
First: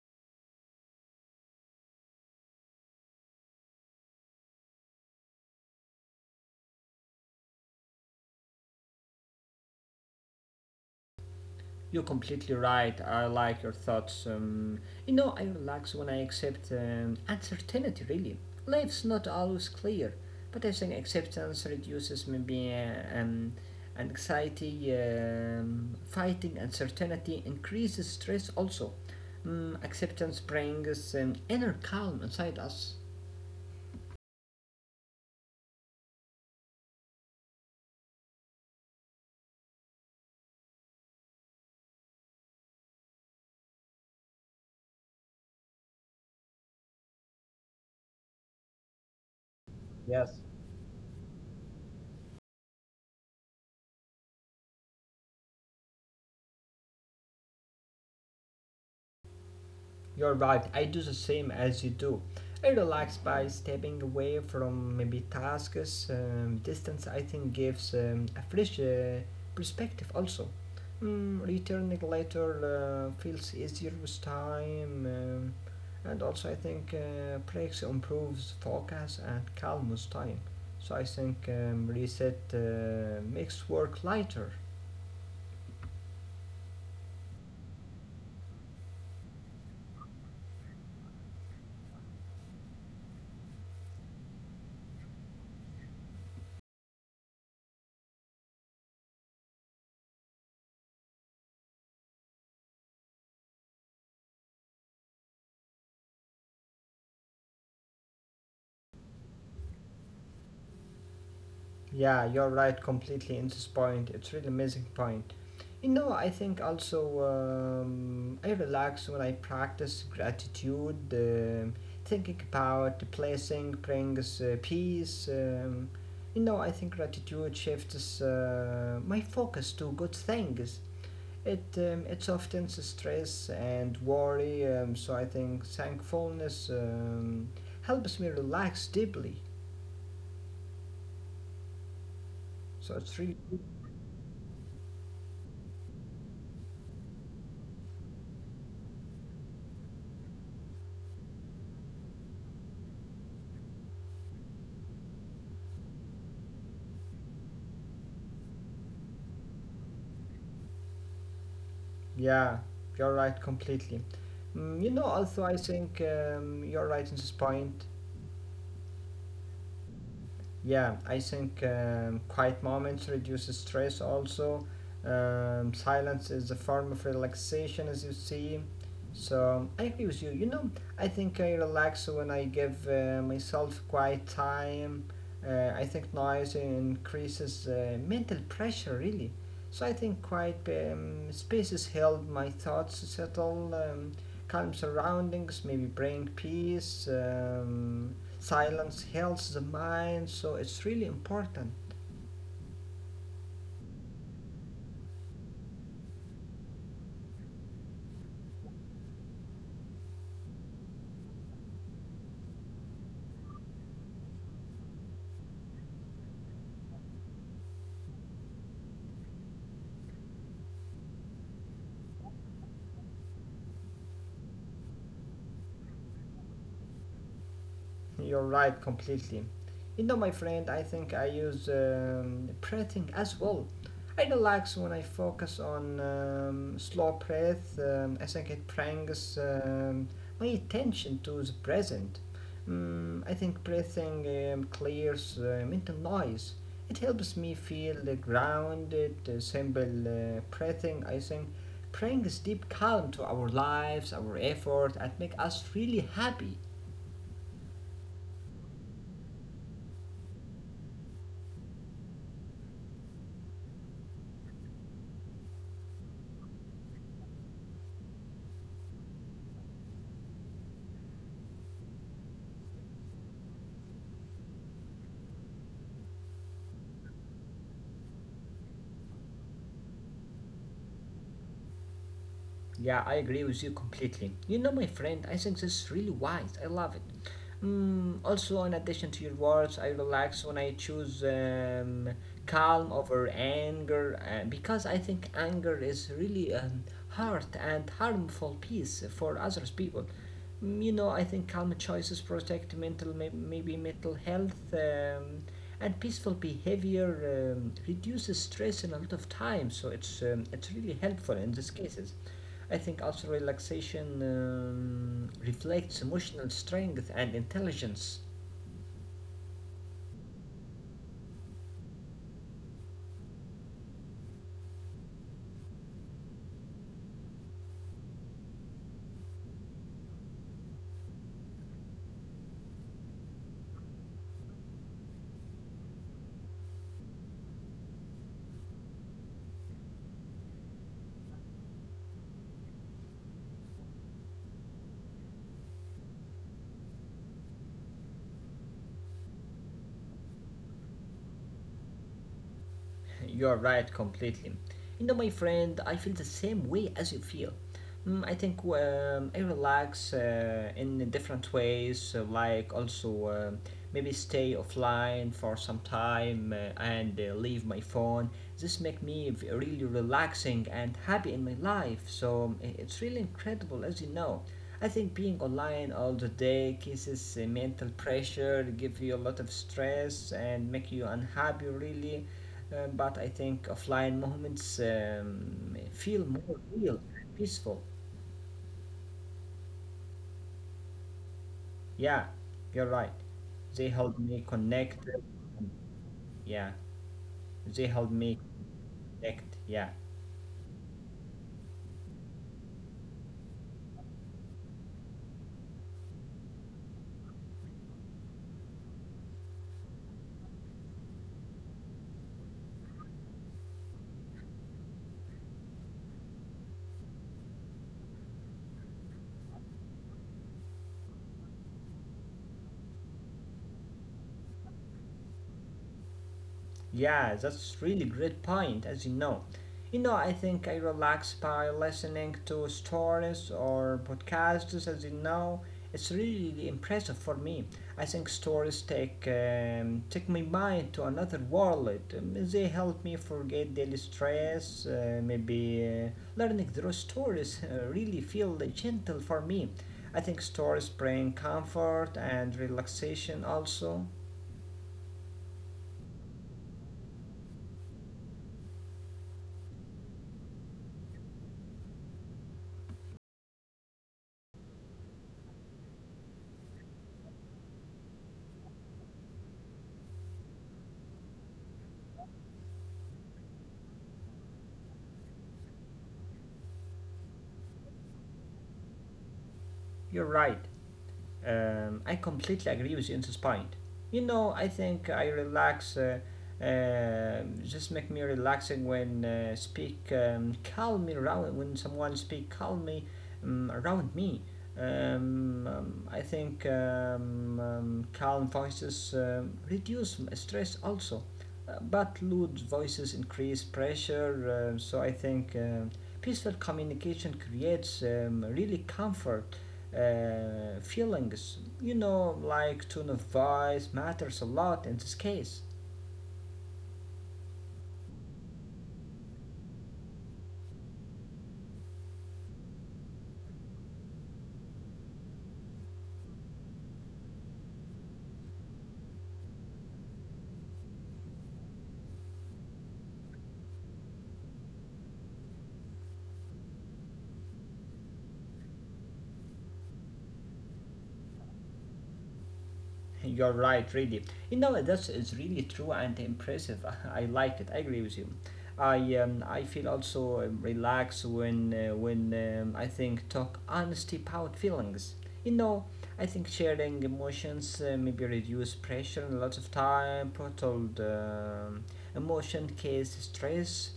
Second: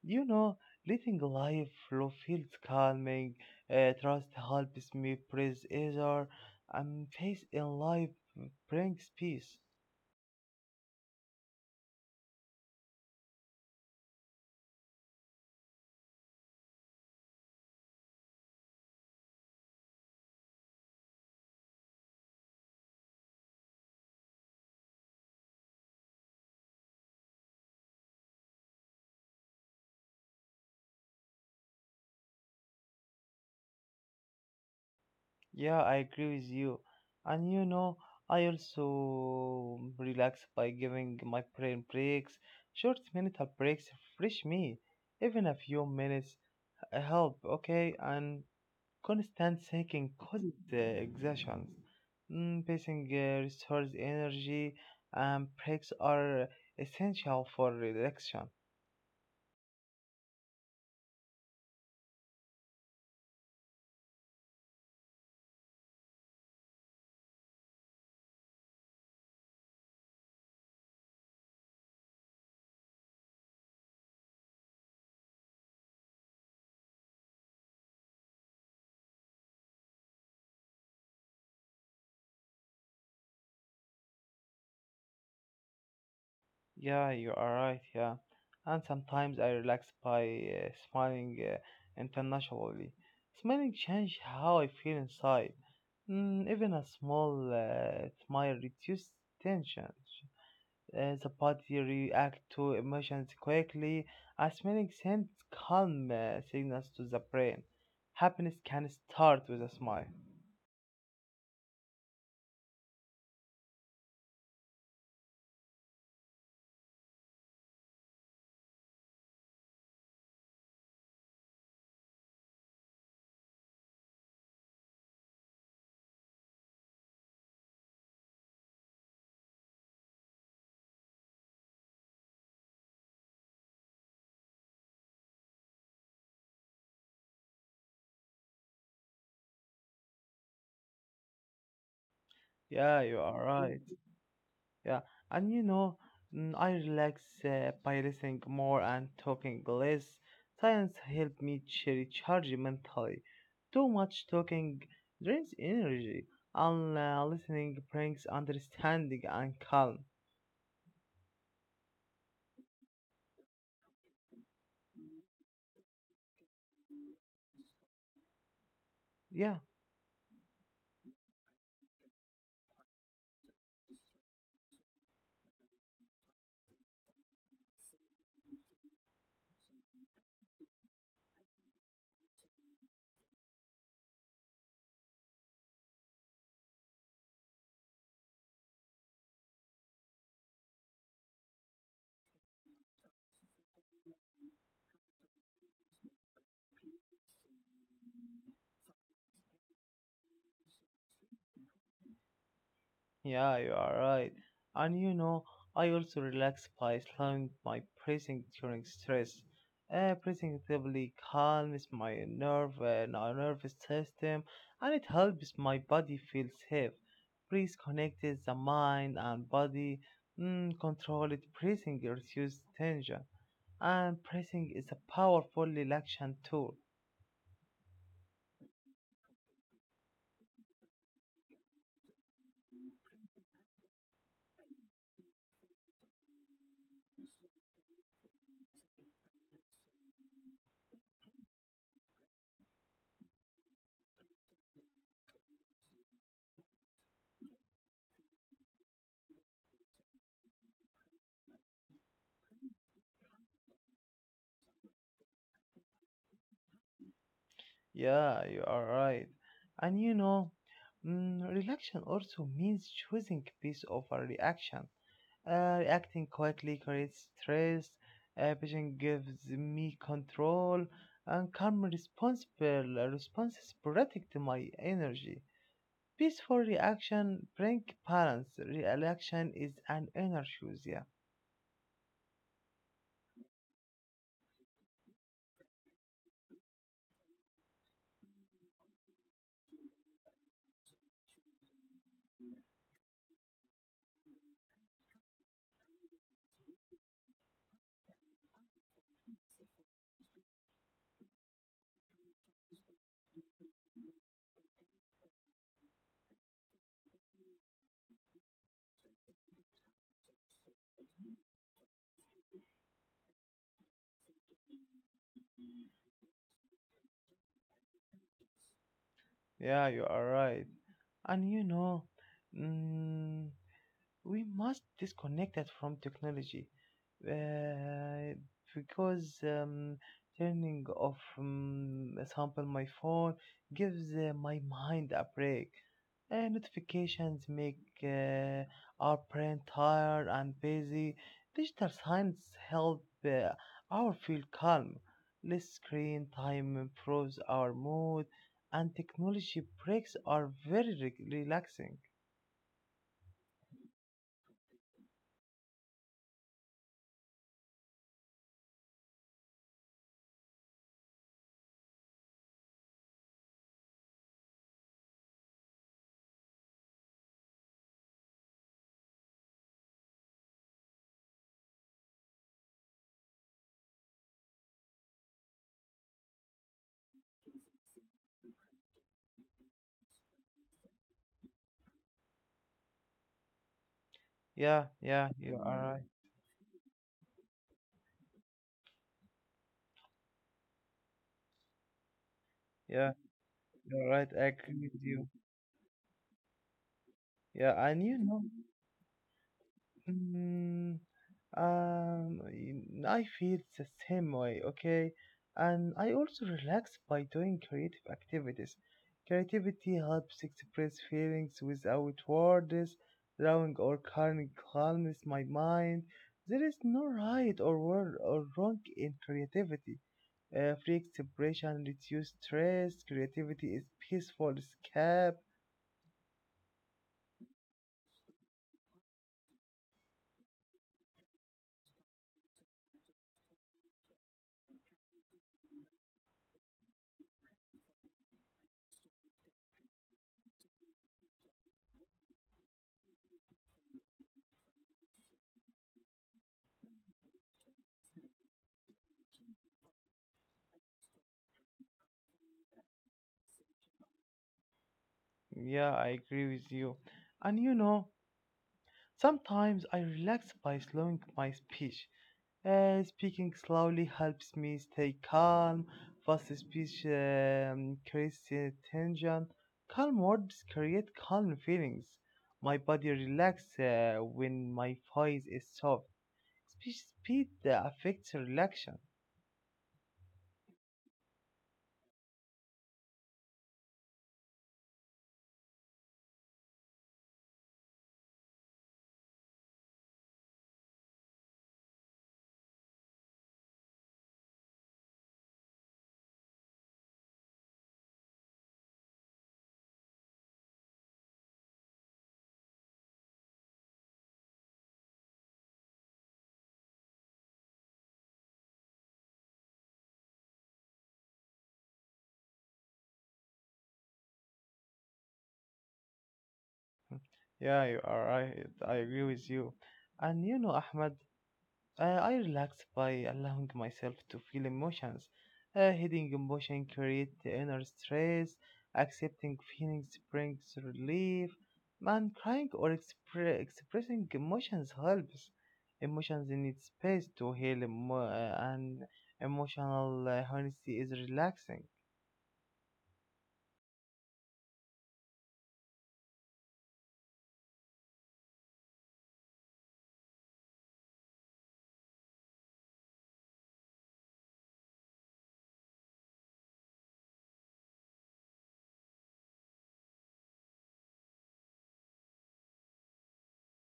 [SPEAKER 1] You know, letting life flow feels calming. Trust helps me praise easier and face in life brings peace.
[SPEAKER 2] You're completely right. I like your thoughts. You know, I relax when I accept uncertainty. Really, life's not always clear, but I think acceptance reduces maybe anxiety. Fighting uncertainty increases stress. Also, acceptance brings inner calm inside us.
[SPEAKER 1] Yeah, I agree with you. And you know, I also relax by giving my brain breaks. Short mental breaks refresh me. Even a few minutes help, okay? And constant thinking
[SPEAKER 2] Yes,
[SPEAKER 1] causes exhaustion. Mm, pacing restores energy, and breaks are essential for relaxation.
[SPEAKER 2] you're right, I do the same as you do. I relax by stepping away from maybe tasks. Distance, I think, gives a fresh perspective also. Mm, returning later feels easier with time, and also I think breaks improves focus and calm with time. So I think reset makes work lighter.
[SPEAKER 1] Yeah, you are right. Yeah, and sometimes I relax by smiling internationally. Smiling change how I feel inside. Mm, even a small smile reduces tension. The body react to emotions quickly. A smiling sends calm signals to the brain. Happiness can start with a smile.
[SPEAKER 2] Yeah, you're right completely in this point. It's really amazing point. You know, I think also I relax when I practice gratitude. Thinking about the blessing brings peace. You know, I think gratitude shifts my focus to good things. It softens the stress and worry. So I think thankfulness helps me relax deeply. So it's
[SPEAKER 1] Yeah,
[SPEAKER 2] really
[SPEAKER 1] you are right. Yeah, and you know, I relax by listening more and talking less. Silence help me recharge mentally. Too much talking drains energy, and listening brings understanding and calm.
[SPEAKER 2] yeah, you're right completely. Mm, you know, also, I think you're right in this point.
[SPEAKER 1] Yeah.
[SPEAKER 2] Yeah, I think quiet moments reduces stress also. Silence is a form of relaxation, as you see. So I agree with you. You know, I think I relax when I give myself quiet time. I think noise increases mental pressure, really. So I think quiet spaces help my thoughts to settle, calm surroundings, maybe bring peace. Silence heals the mind, so it's really important.
[SPEAKER 1] Yeah, you are right. And you know, I also relax by slowing my breathing during stress. Breathing deeply calms my nerve and our nervous system, and it helps my body feel safe. Breathe connected the mind and body. Mm, controlled breathing reduces tension, and breathing is a powerful relaxation tool.
[SPEAKER 2] You're right, completely. You know, my friend, I think I use breathing as well. I relax when I focus on slow breath. I think it brings my attention to the present. Mm, I think breathing clears mental noise. It helps me feel grounded. Simple breathing, I think, brings deep calm to our lives, our effort, and make us really happy.
[SPEAKER 1] Yeah, you are right. And you know, relaxation also means choosing peace over reaction. Reacting quietly creates stress, patient gives me control, and calm responsible responses protect my energy. Peaceful reaction bring balance. Reaction is an energy. Yeah,
[SPEAKER 2] Yeah, I agree with you completely. You know, my friend, I think this is really wise. I love it. Mm, also, in addition to your words, I relax when I choose calm over anger because I think anger is really hard and harmful piece for others people. Mm, you know, I think calm choices protect mental, maybe mental health, and peaceful behavior reduces stress in a lot of time. So it's really helpful in these cases. I think also relaxation reflects emotional strength and intelligence.
[SPEAKER 1] yeah, you are right. And you know, mm we must disconnect it from technology, uh, because turning off, example, my phone gives my mind a break. Notifications make uh, our brain tired and busy. Digital signs help our feel calm. Less screen time improves our mood, and technology breaks are very relaxing.
[SPEAKER 2] You're right, completely. You know, my friend, I feel the same way as you feel. Mm, I think I relax in different ways, like also maybe stay offline for some time and leave my phone. This make me really relaxing and happy in my life. So it's really incredible, as you know. I think being online all the day causes mental pressure, give you a lot of stress, and make you unhappy. Really, but I think offline moments
[SPEAKER 1] Yeah, yeah, you are right.
[SPEAKER 2] feel more real and peaceful. Yeah, you're
[SPEAKER 1] Yeah,
[SPEAKER 2] right. They
[SPEAKER 1] you're
[SPEAKER 2] help
[SPEAKER 1] right. I
[SPEAKER 2] me
[SPEAKER 1] agree with
[SPEAKER 2] connect.
[SPEAKER 1] you.
[SPEAKER 2] Yeah,
[SPEAKER 1] Yeah,
[SPEAKER 2] they
[SPEAKER 1] and
[SPEAKER 2] help
[SPEAKER 1] you
[SPEAKER 2] me
[SPEAKER 1] know,
[SPEAKER 2] connect. Yeah,
[SPEAKER 1] mm, I feel the same way, okay? And I also relax by doing creative activities. Creativity helps express feelings without words, allowing or calming calms my mind. There is no right or wrong in creativity. Free expression reduces stress. Creativity is peaceful escape.
[SPEAKER 2] yeah, that's really great point, as you know. You know, I think I relax by listening to stories or podcasts, as you know. It's really impressive for me. I think stories take my mind to another world. They help me forget daily stress. Maybe learning through stories really feel gentle for me. I think stories bring comfort and relaxation also.
[SPEAKER 1] Yeah, I agree with you. And you know, sometimes I relax by slowing my speech. Speaking slowly helps me stay calm. Fast speech creates tension. Calm words create calm feelings. My body relaxes when my voice is soft. Speech speed that affects relaxation.
[SPEAKER 2] You're right. I completely agree with you on this point. You know, I think I relax. Just make me relaxing when speak calmly around when someone speak calmly around me. I think calm voices reduce stress also, but loud voices increase pressure. So I think peaceful communication creates really comfort feelings. You know, like tone of voice matters a lot in this case.
[SPEAKER 1] Yeah, you are right. I agree with you. And you know, Ahmed, I relax by allowing myself to feel emotions. Hiding emotion creates inner stress. Accepting feelings brings relief. Man, crying or expressing emotions helps. Emotions need space to heal, and emotional honesty is relaxing.
[SPEAKER 2] You're right, really. You know, that's is really true and impressive. <laughs> I like it. I agree with you. I feel also relaxed when I think talk honesty about feelings. You know, I think sharing emotions maybe reduce pressure and a lot of time, put all the emotion, case stress.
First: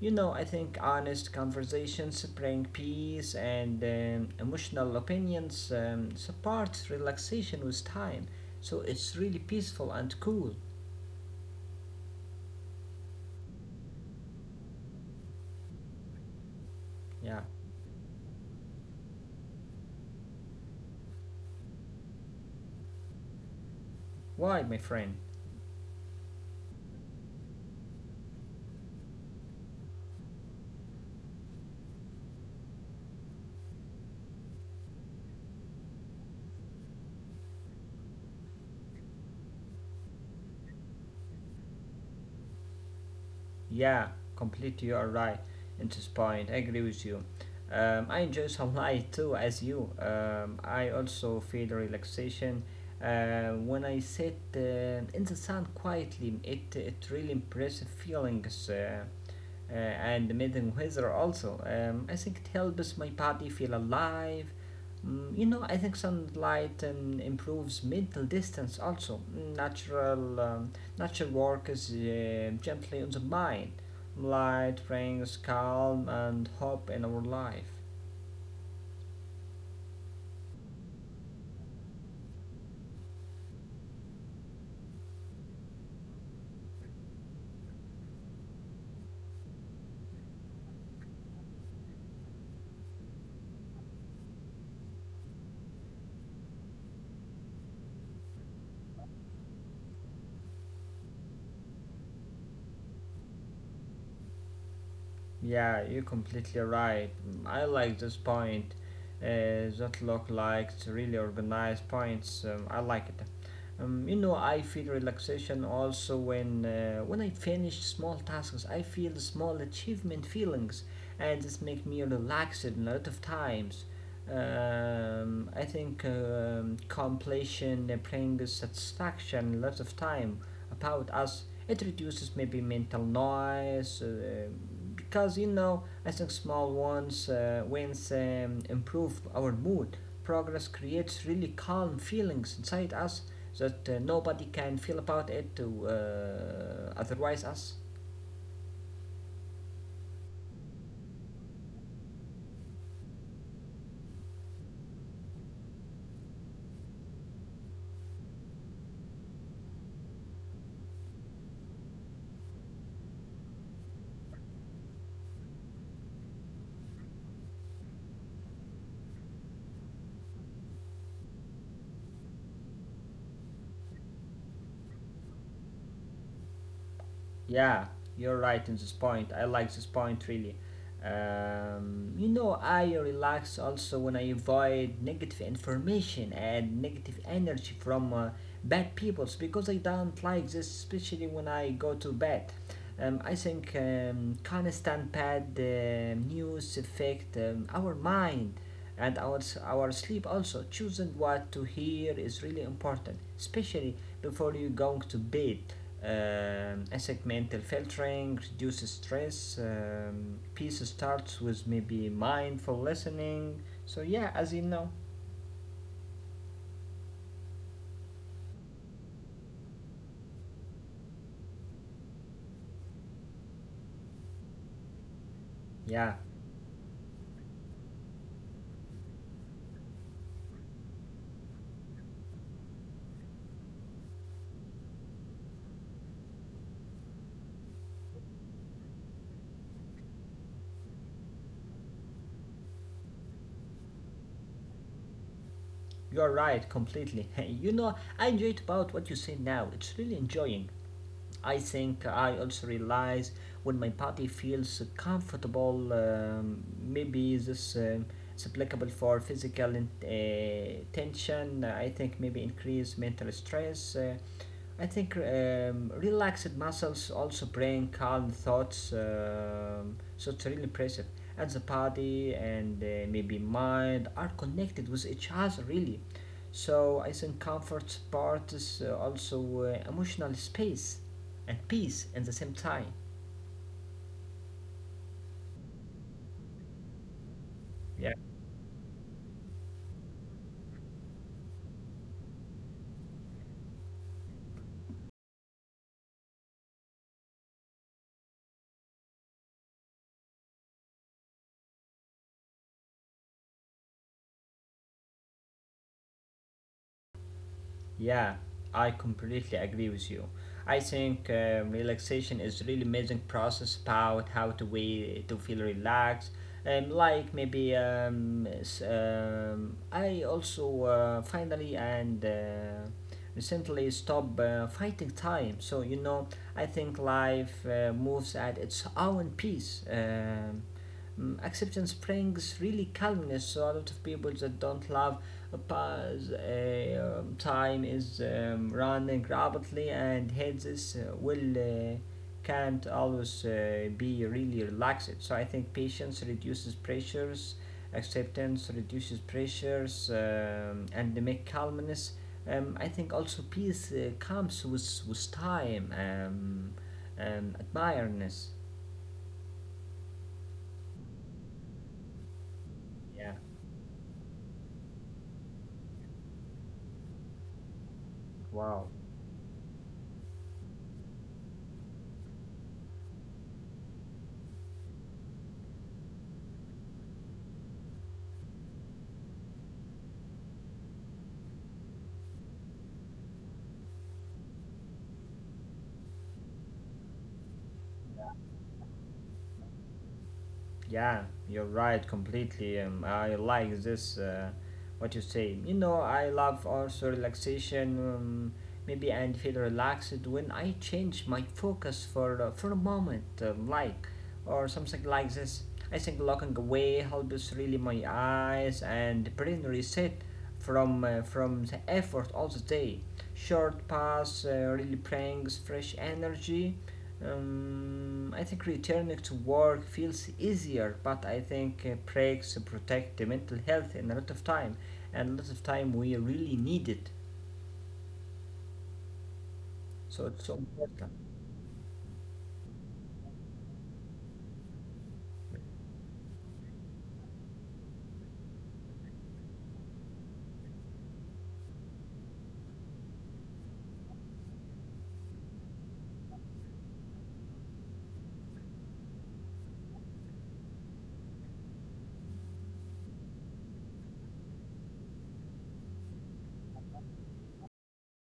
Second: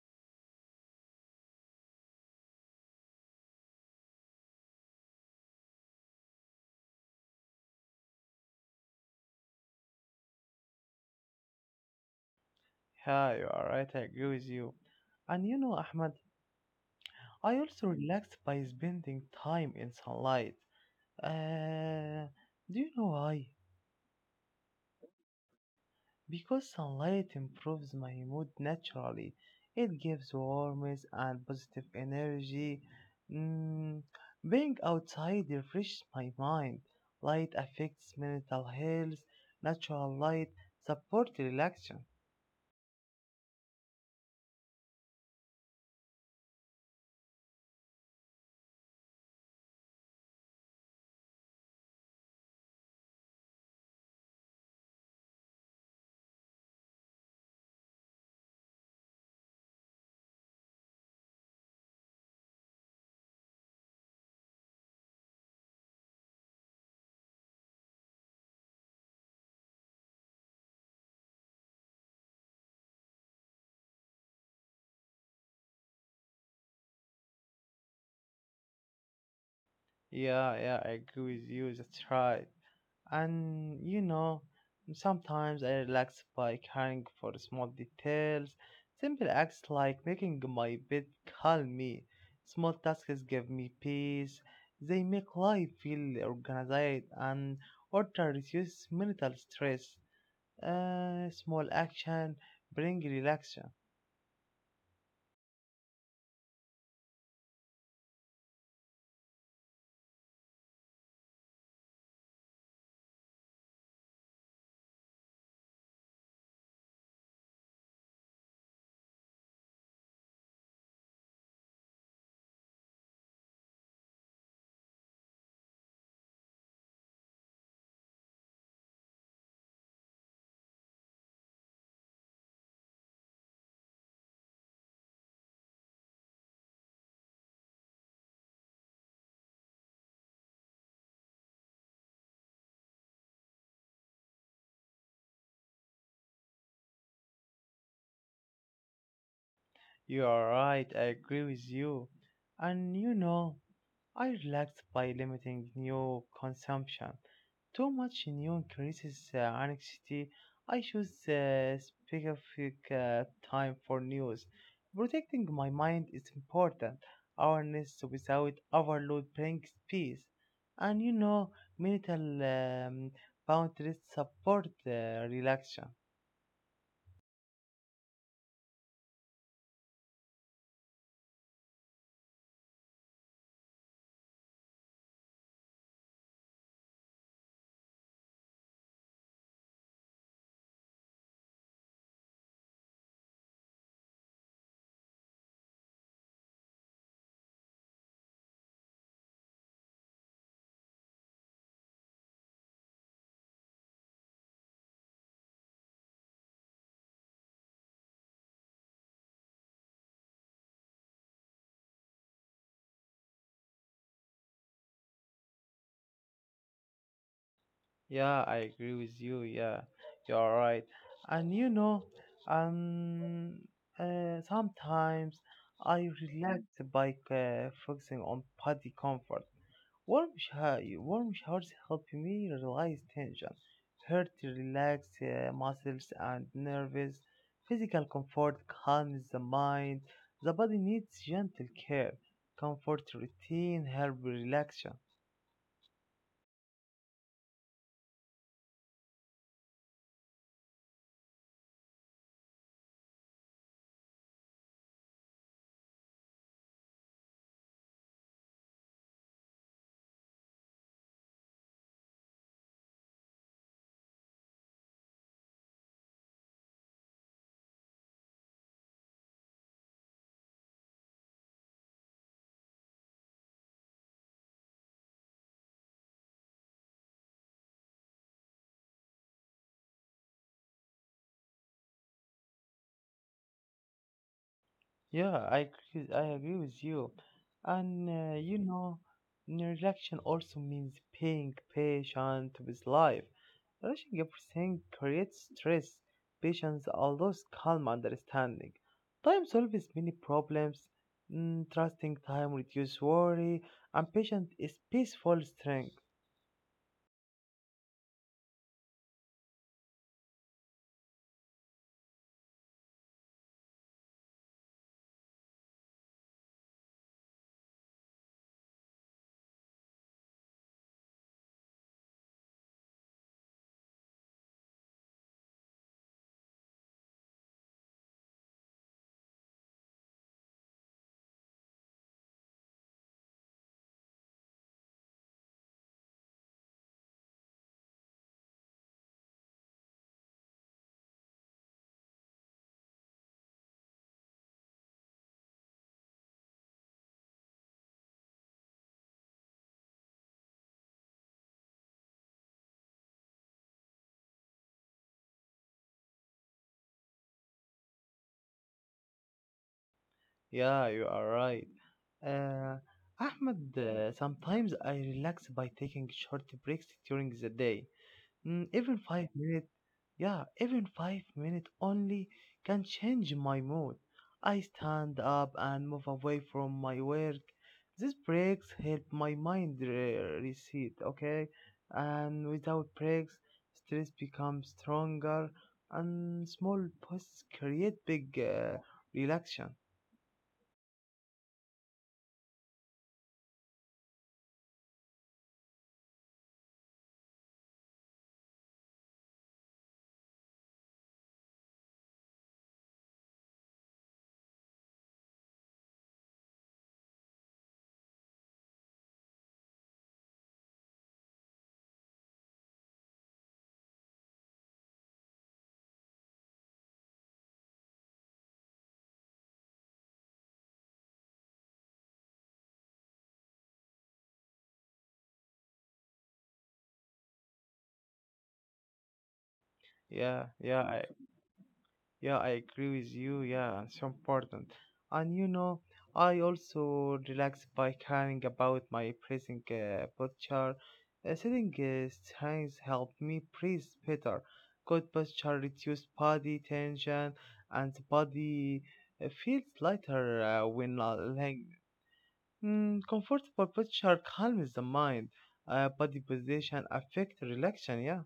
[SPEAKER 2] You know, I think honest conversations bring peace and emotional opinions support relaxation with time. So it's really peaceful and cool.
[SPEAKER 1] Yeah, you are right. I agree with you. And you know, Ahmad,
[SPEAKER 2] Yeah.
[SPEAKER 1] I also relax by spending time in sunlight. Uh, do you know why?
[SPEAKER 2] Why, my friend?
[SPEAKER 1] Because sunlight improves my mood naturally. It gives warmth and positive energy. Mm, being outside refreshes my mind. Light affects mental health. Natural light supports relaxation.
[SPEAKER 2] Yeah, completely you are right in this point. I agree with you. I enjoy sunlight <laughs> too, as you. I also feel relaxation when I sit in the sun quietly. It really impressive feelings. And meeting weather also. I think it helps my body feel alive. You know, I think sunlight improves mental distance also. Natural, um, natural work is gently on the mind. Light brings calm and hope in our life.
[SPEAKER 1] Yeah, yeah, I agree with you. That's right. And you know, sometimes I relax by caring for small details. Simple acts like making my bed calm me. Small tasks give me peace. They make life feel organized and order reduces mental stress. Small action bring relaxation.
[SPEAKER 2] Yeah, you're completely right. I like this point. That look like really organized points. I like it. You know, I feel relaxation also when when I finish small tasks. I feel small achievement feelings, and this makes me relaxed in a lot of times. I think completion brings satisfaction a lot of time about us. It reduces maybe mental noise, because you know I think small ones wins improve our mood. Progress creates really calm feelings inside us that nobody can feel about it to otherwise us.
[SPEAKER 1] You are right. I agree with you. And you know, I relaxed by limiting new consumption. Too much new increases anxiety. I choose specific time for news. Protecting my mind is important. Awareness without overload brings peace. And you know, mental um, boundaries support relaxation.
[SPEAKER 2] Yeah, you're right in this point. I like this point really. You know, I relax also when I avoid negative information and negative energy from bad peoples because I don't like this, especially when I go to bed. I think constant bad news affect our mind and our sleep also. Choosing what to hear is really important, especially before you going to bed. Segmental filtering reduces stress. Peace starts with maybe mindful listening, so yeah, as you know.
[SPEAKER 1] Yeah, I agree with you. Yeah, you're right. And you know, um, sometimes I
[SPEAKER 2] Yeah,
[SPEAKER 1] relax by focusing on body comfort. Warm, warm showers help me release tension, hurt relax muscles and nerves. Physical comfort calms the mind. The body needs gentle care. Comfort routine help relaxation.
[SPEAKER 2] you're right completely. <laughs> You know, I enjoyed about what you say now. It's really enjoying. I think I also realize when my body feels comfortable, maybe this is applicable for physical tension. I think maybe increase mental stress. I think relaxed muscles also bring calm thoughts, so it's really impressive. And the body and maybe mind are connected with each other, really. So I think comfort part is also emotional space and peace at the same time.
[SPEAKER 1] Yeah, I agree with you. And
[SPEAKER 2] Yeah.
[SPEAKER 1] you know, neglection also means being patient with life. Rushing everything creates stress. Patience allows calm understanding. Time solves many problems. Mm, trusting time reduces worry. And patience is peaceful strength.
[SPEAKER 2] Yeah, I completely agree with you. I think relaxation is really amazing process about how to we to feel relaxed. Like maybe I also finally and recently stop fighting time. So you know, I think life moves at its own pace. Acceptance brings really calmness. So a lot of people that don't love a pause, a time is running rapidly, and heads is, will can't always be really relaxed. So I think patience reduces pressures, acceptance reduces pressures, and they make calmness. I think also peace comes with time, and admiredness.
[SPEAKER 1] Yeah, you are right. Uh,
[SPEAKER 2] Yeah.
[SPEAKER 1] Ahmed, sometimes I relax by taking short breaks during the day. Mm, even
[SPEAKER 2] Wow.
[SPEAKER 1] 5 minutes, yeah, even 5 minutes only can change my mood. I stand up and move away from my work. These breaks help my mind reset, okay? And without breaks, stress becomes stronger and small pauses create big relaxation.
[SPEAKER 2] Yeah, you're right completely. I like this, what you say. You know, I love also relaxation, maybe and feel relaxed when I change my focus for for a moment, like or something like this. I think looking away helps really my eyes and brain reset from the effort all the day. Short pass really brings fresh energy. I think returning to work feels easier, but I think breaks protect the mental health in a lot of time, and a lot of time we really need it. So
[SPEAKER 1] Yeah,
[SPEAKER 2] it's so
[SPEAKER 1] yeah,
[SPEAKER 2] important.
[SPEAKER 1] yeah, I agree with you. Yeah, it's so important. And you know, I also relax by caring about my breathing posture. Sitting strength help me breathe better. Good posture reduce body tension, and the body feels lighter when lying. Mm, comfortable posture calms the mind. Body position affect relaxation. Yeah.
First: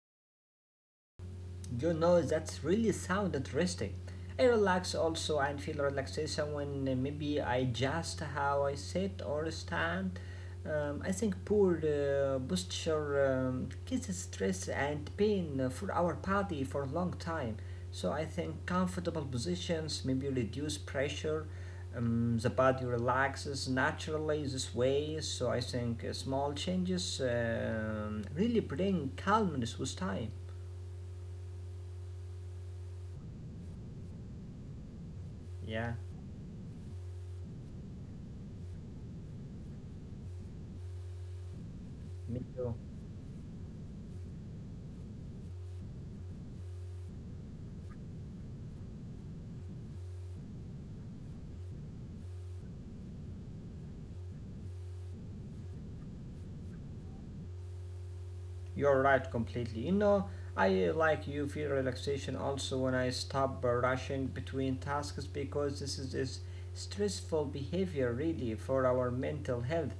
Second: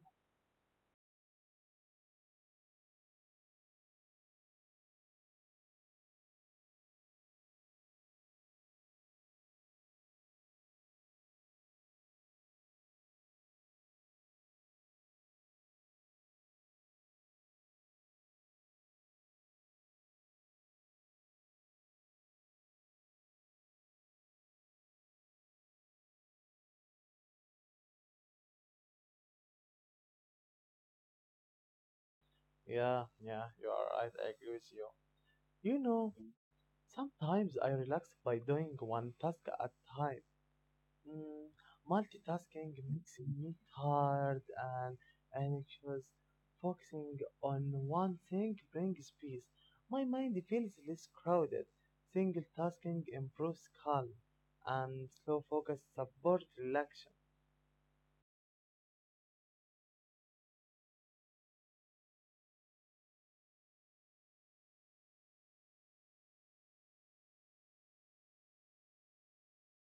[SPEAKER 2] You know, that's really sound interesting. I relax also and feel relaxation when maybe I adjust how I sit or stand. I think poor posture causes stress and pain for our body for a long time. So I think comfortable positions maybe reduce pressure. The body relaxes naturally this way. So I think small changes really bring calmness with time.
[SPEAKER 1] Yeah, yeah, you are right. I agree with you. You
[SPEAKER 2] Yeah.
[SPEAKER 1] know, sometimes I relax by doing one task at time. Mm,
[SPEAKER 2] Me
[SPEAKER 1] multitasking
[SPEAKER 2] too.
[SPEAKER 1] makes me tired and anxious. Focusing on one thing brings peace. My mind feels less crowded. Single tasking improves calm, and slow focus supports relaxation.
[SPEAKER 2] You're right completely. You know, I like you feel relaxation also when I stop rushing between tasks because this is stressful behavior really for our mental health.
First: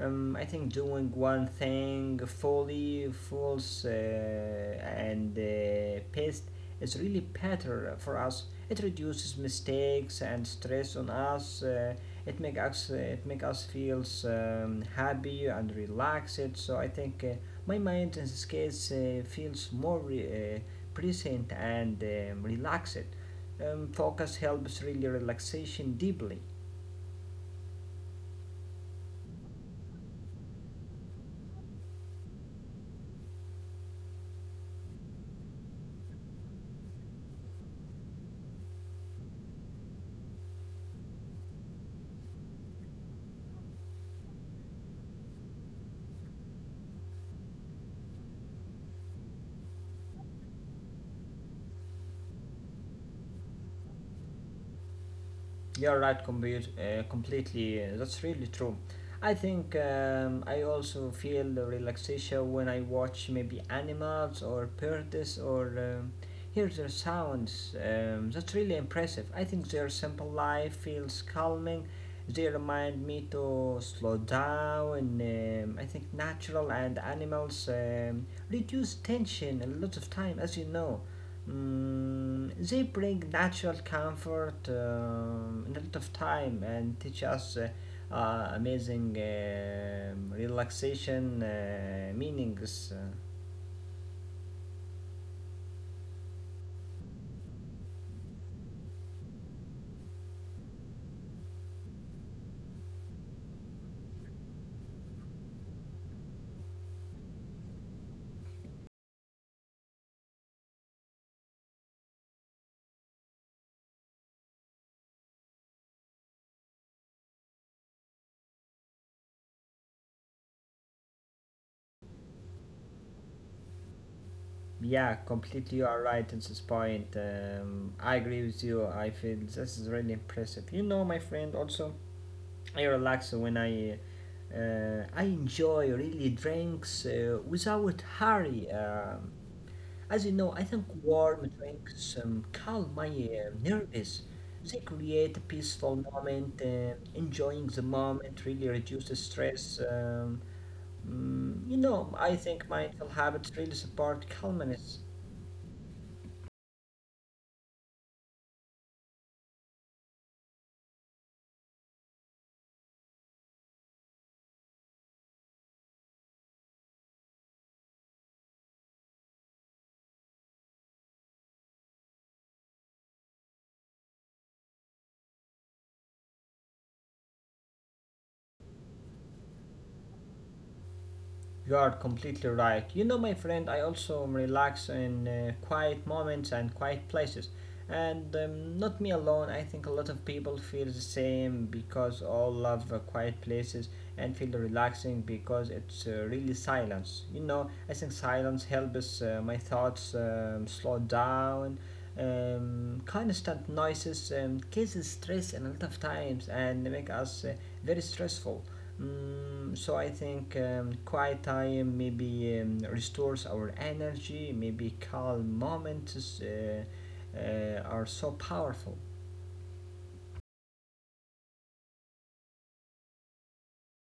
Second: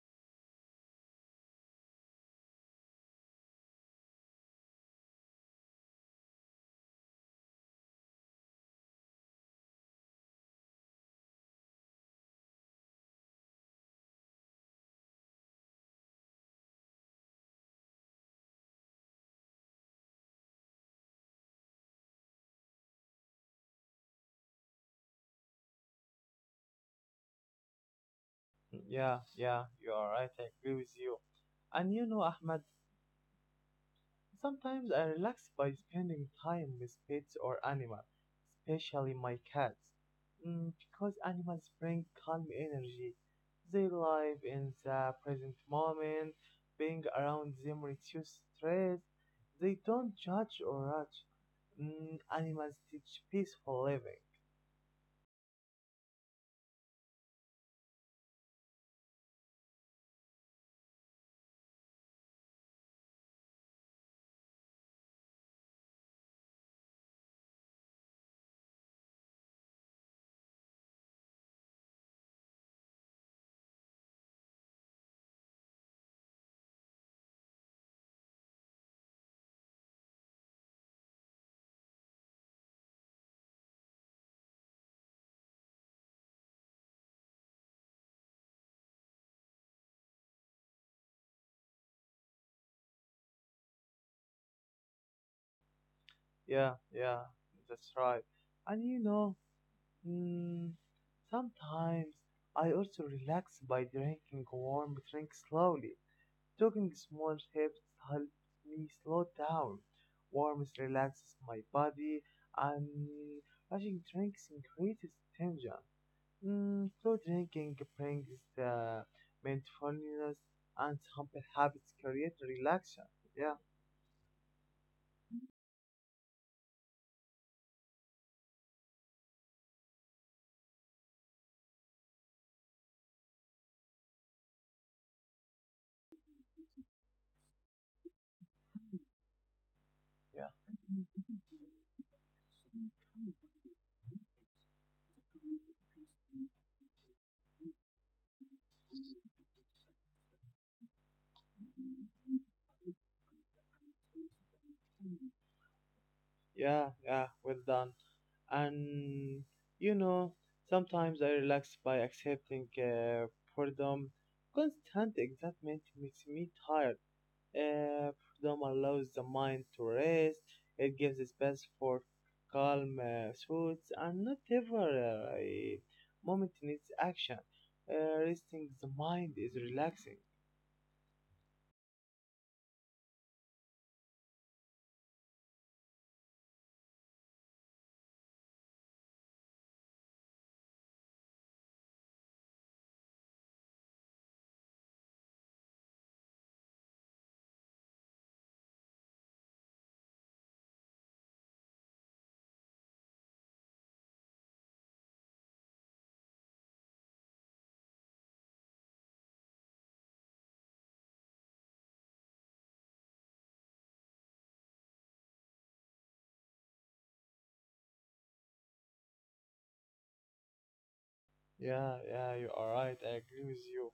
[SPEAKER 2] I think doing one thing fully, fulls, and pest is really better for us. It reduces mistakes and stress on us. It make us feels happy and relaxed. So I think my mind in this case feels more present and relaxed. Focus helps really relaxation deeply.
[SPEAKER 1] Yeah, yeah, you are right. I agree with you. And you know, Ahmed, sometimes I relax by spending time with pets or animals, especially my cats, because animals bring calm energy. They live in the present moment, being around them reduces stress. They don't judge or rush. Mm, animals teach peaceful living.
[SPEAKER 2] You're right, completely. That's really true. I think I also feel the relaxation when I watch maybe animals or birds or hear their sounds. That's really impressive. I think their simple life feels calming. They remind me to slow down. I think natural and animals reduce tension a lot of time, as you know. They bring natural comfort and a lot of time and teach us amazing relaxation meanings.
[SPEAKER 1] Yeah, yeah, that's right. And you know, mm, sometimes I also relax by drinking warm drink slowly. Taking small steps helps me slow down. Warmth relaxes my body, and rushing drinks increases tension. Mm, slow drinking brings the mindfulness, and simple habits create relaxation. Yeah,
[SPEAKER 2] Yeah, completely you are right at this point. I agree with you. I feel this is really impressive. You know, my friend, also, I relax when I. I enjoy really drinks without hurry. As you
[SPEAKER 1] yeah,
[SPEAKER 2] know, I think warm drinks calm my nerves. They create a peaceful moment. Enjoying the moment really reduces stress. You know, I think mindful habits really support calmness.
[SPEAKER 1] yeah, yeah. Well done. And you know, sometimes I relax by accepting boredom. Constant excitement makes me tired. Freedom allows the mind to rest. It gives space for calm thoughts, and not every a moment needs action. Resting the mind is relaxing.
[SPEAKER 2] You are completely right. You know, my friend, I also relax in quiet moments and quiet places. And not me alone, I think a lot of people feel the same because all love quiet places and feel relaxing because it's really silence. You know, I think silence helps my thoughts slow down. Constant noises causes stress a lot of times and make us very stressful. So I think quiet time maybe restores our energy. Maybe calm moments are so powerful.
[SPEAKER 1] Yeah, yeah, you are right. I agree with you.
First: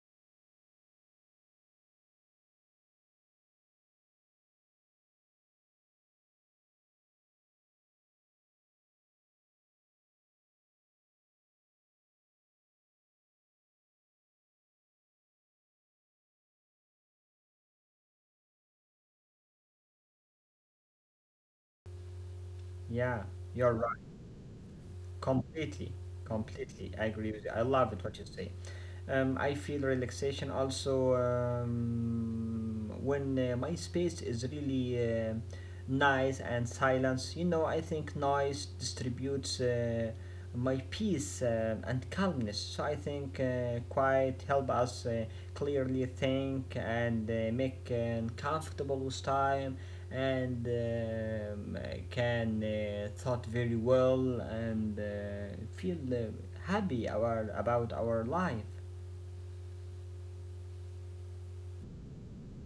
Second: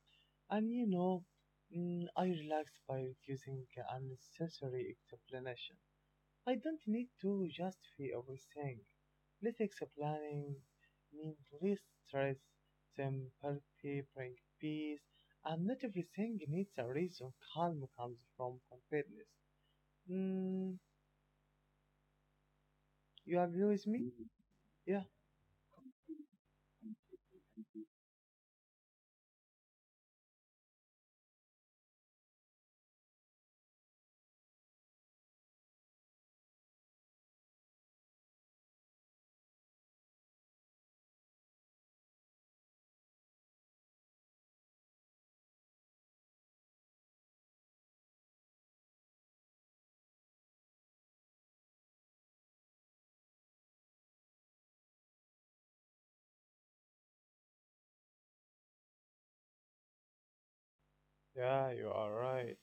[SPEAKER 1] And you know, I relax by reducing unnecessary explanation. I don't need to justify everything. Let's planning means less stress, simplicity bring peace, and not everything needs a reason. Calm comes from confidence. Mm,
[SPEAKER 2] Yeah,
[SPEAKER 1] you agree
[SPEAKER 2] you're
[SPEAKER 1] with
[SPEAKER 2] right.
[SPEAKER 1] me? Yeah.
[SPEAKER 2] Completely, completely. I agree with you. I love it what you say. I feel relaxation also when my space is really uh, nice and silence. You know, I think noise distributes my peace and calmness. So I think quiet help us clearly think and make comfortable with time and can thought very well and feel happy our, about our life.
[SPEAKER 1] Yeah, you are right.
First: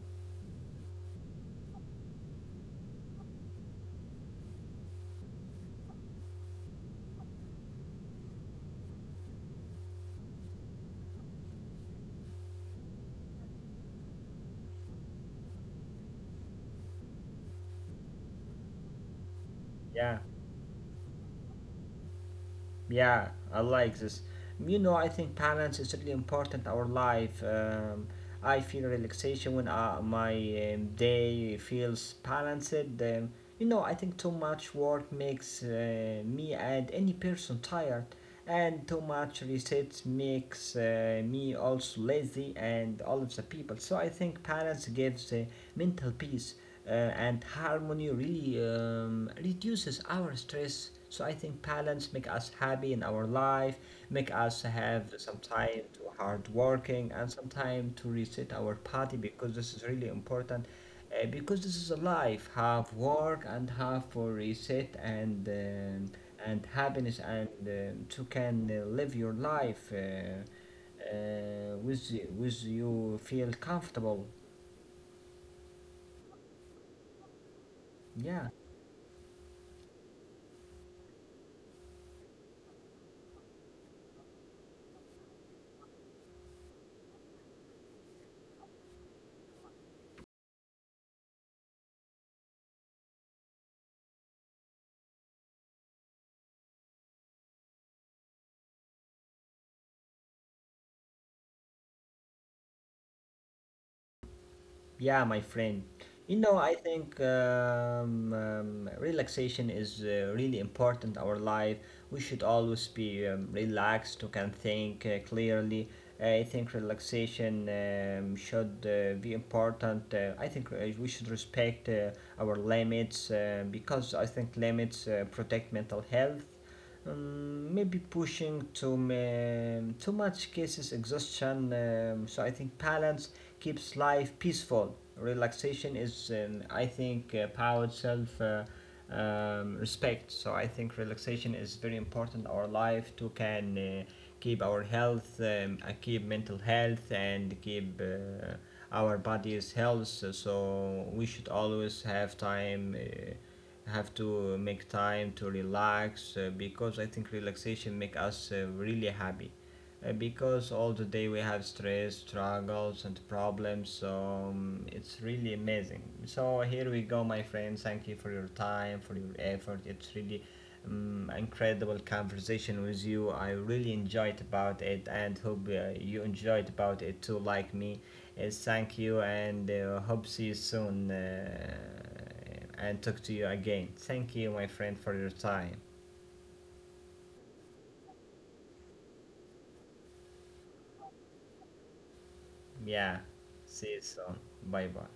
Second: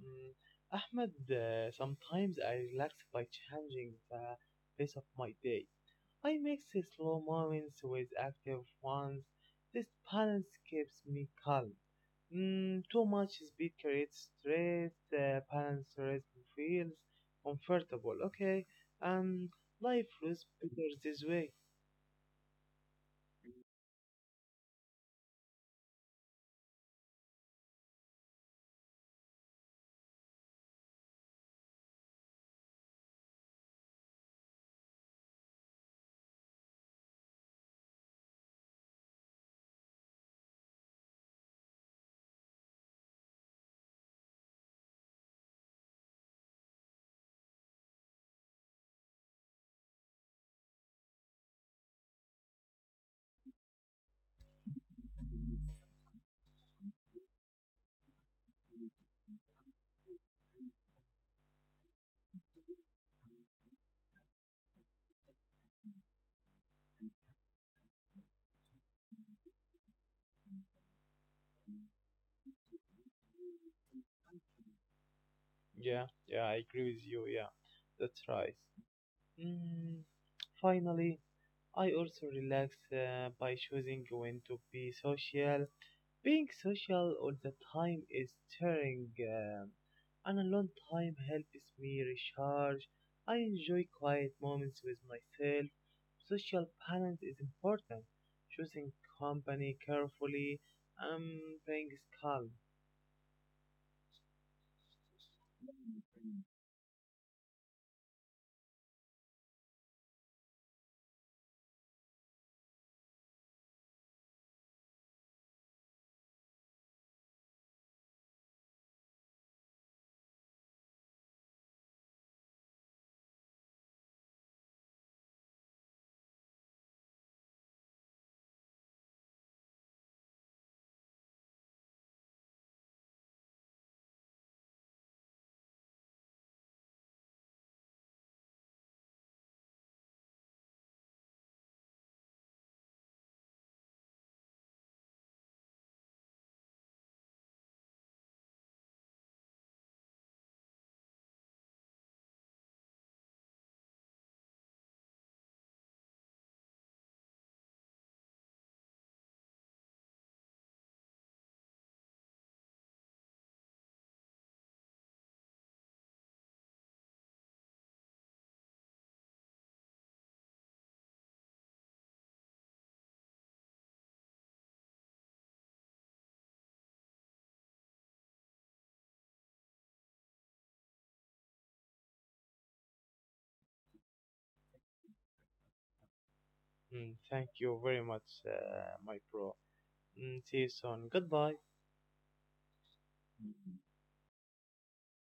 [SPEAKER 1] Mm, Ahmed, sometimes I relax by changing the pace of my day. I mix the slow moments with active ones. This balance keeps me calm. Mm, too much speed creates stress. The balance rest feels comfortable. Okay, and life
[SPEAKER 2] Yeah,
[SPEAKER 1] feels better this way.
[SPEAKER 2] yeah, I like this. You know, I think balance is really important in our life. I feel relaxation when my day feels balanced. Um, You know, I think too much work makes me and any person tired, and too much research makes me also lazy and all of the people. So I think balance gives mental peace, and harmony really reduces our stress. So I think balance make us happy in our life, make us have some time to hard working and some time to reset our body because this is really important, because this is a life, have work and have for reset and happiness and to can live your life with you feel comfortable.
[SPEAKER 1] Yeah, yeah, I agree with you. Yeah, that's
[SPEAKER 2] Yeah.
[SPEAKER 1] right. Mm, finally, I also relax by choosing when to be social. Being social all the time is tiring, and a long time helps me recharge. I enjoy quiet moments with myself. Social balance is important. Choosing company carefully um, brings calm.
[SPEAKER 2] Yeah, my friend. You know, I think relaxation is really important in our life. We should always be relaxed, to can think clearly. I think relaxation should be important. I think we should respect our limits because I think limits protect mental health. Maybe pushing too much cases exhaustion. So I think balance keeps life peaceful. Relaxation is, I think, about self respect. So I think relaxation is very important in our life to can keep our health, keep mental health, and keep our body's health. So we should always have time. Have to make time to relax because I think relaxation make us really happy. Because all the day we have stress, struggles, and problems, so it's really amazing. So here we go, my friends. Thank you for your time, for your effort. It's really incredible conversation with you. I really enjoyed about it, and hope you enjoyed about it too, like me. Thank you, and hope see you soon, and talk to you again. Thank you, my friend, for your time.
[SPEAKER 1] Mm, thank you very much, my bro. Mm, see you soon. Goodbye.
[SPEAKER 2] Yeah, see you soon. Bye bye.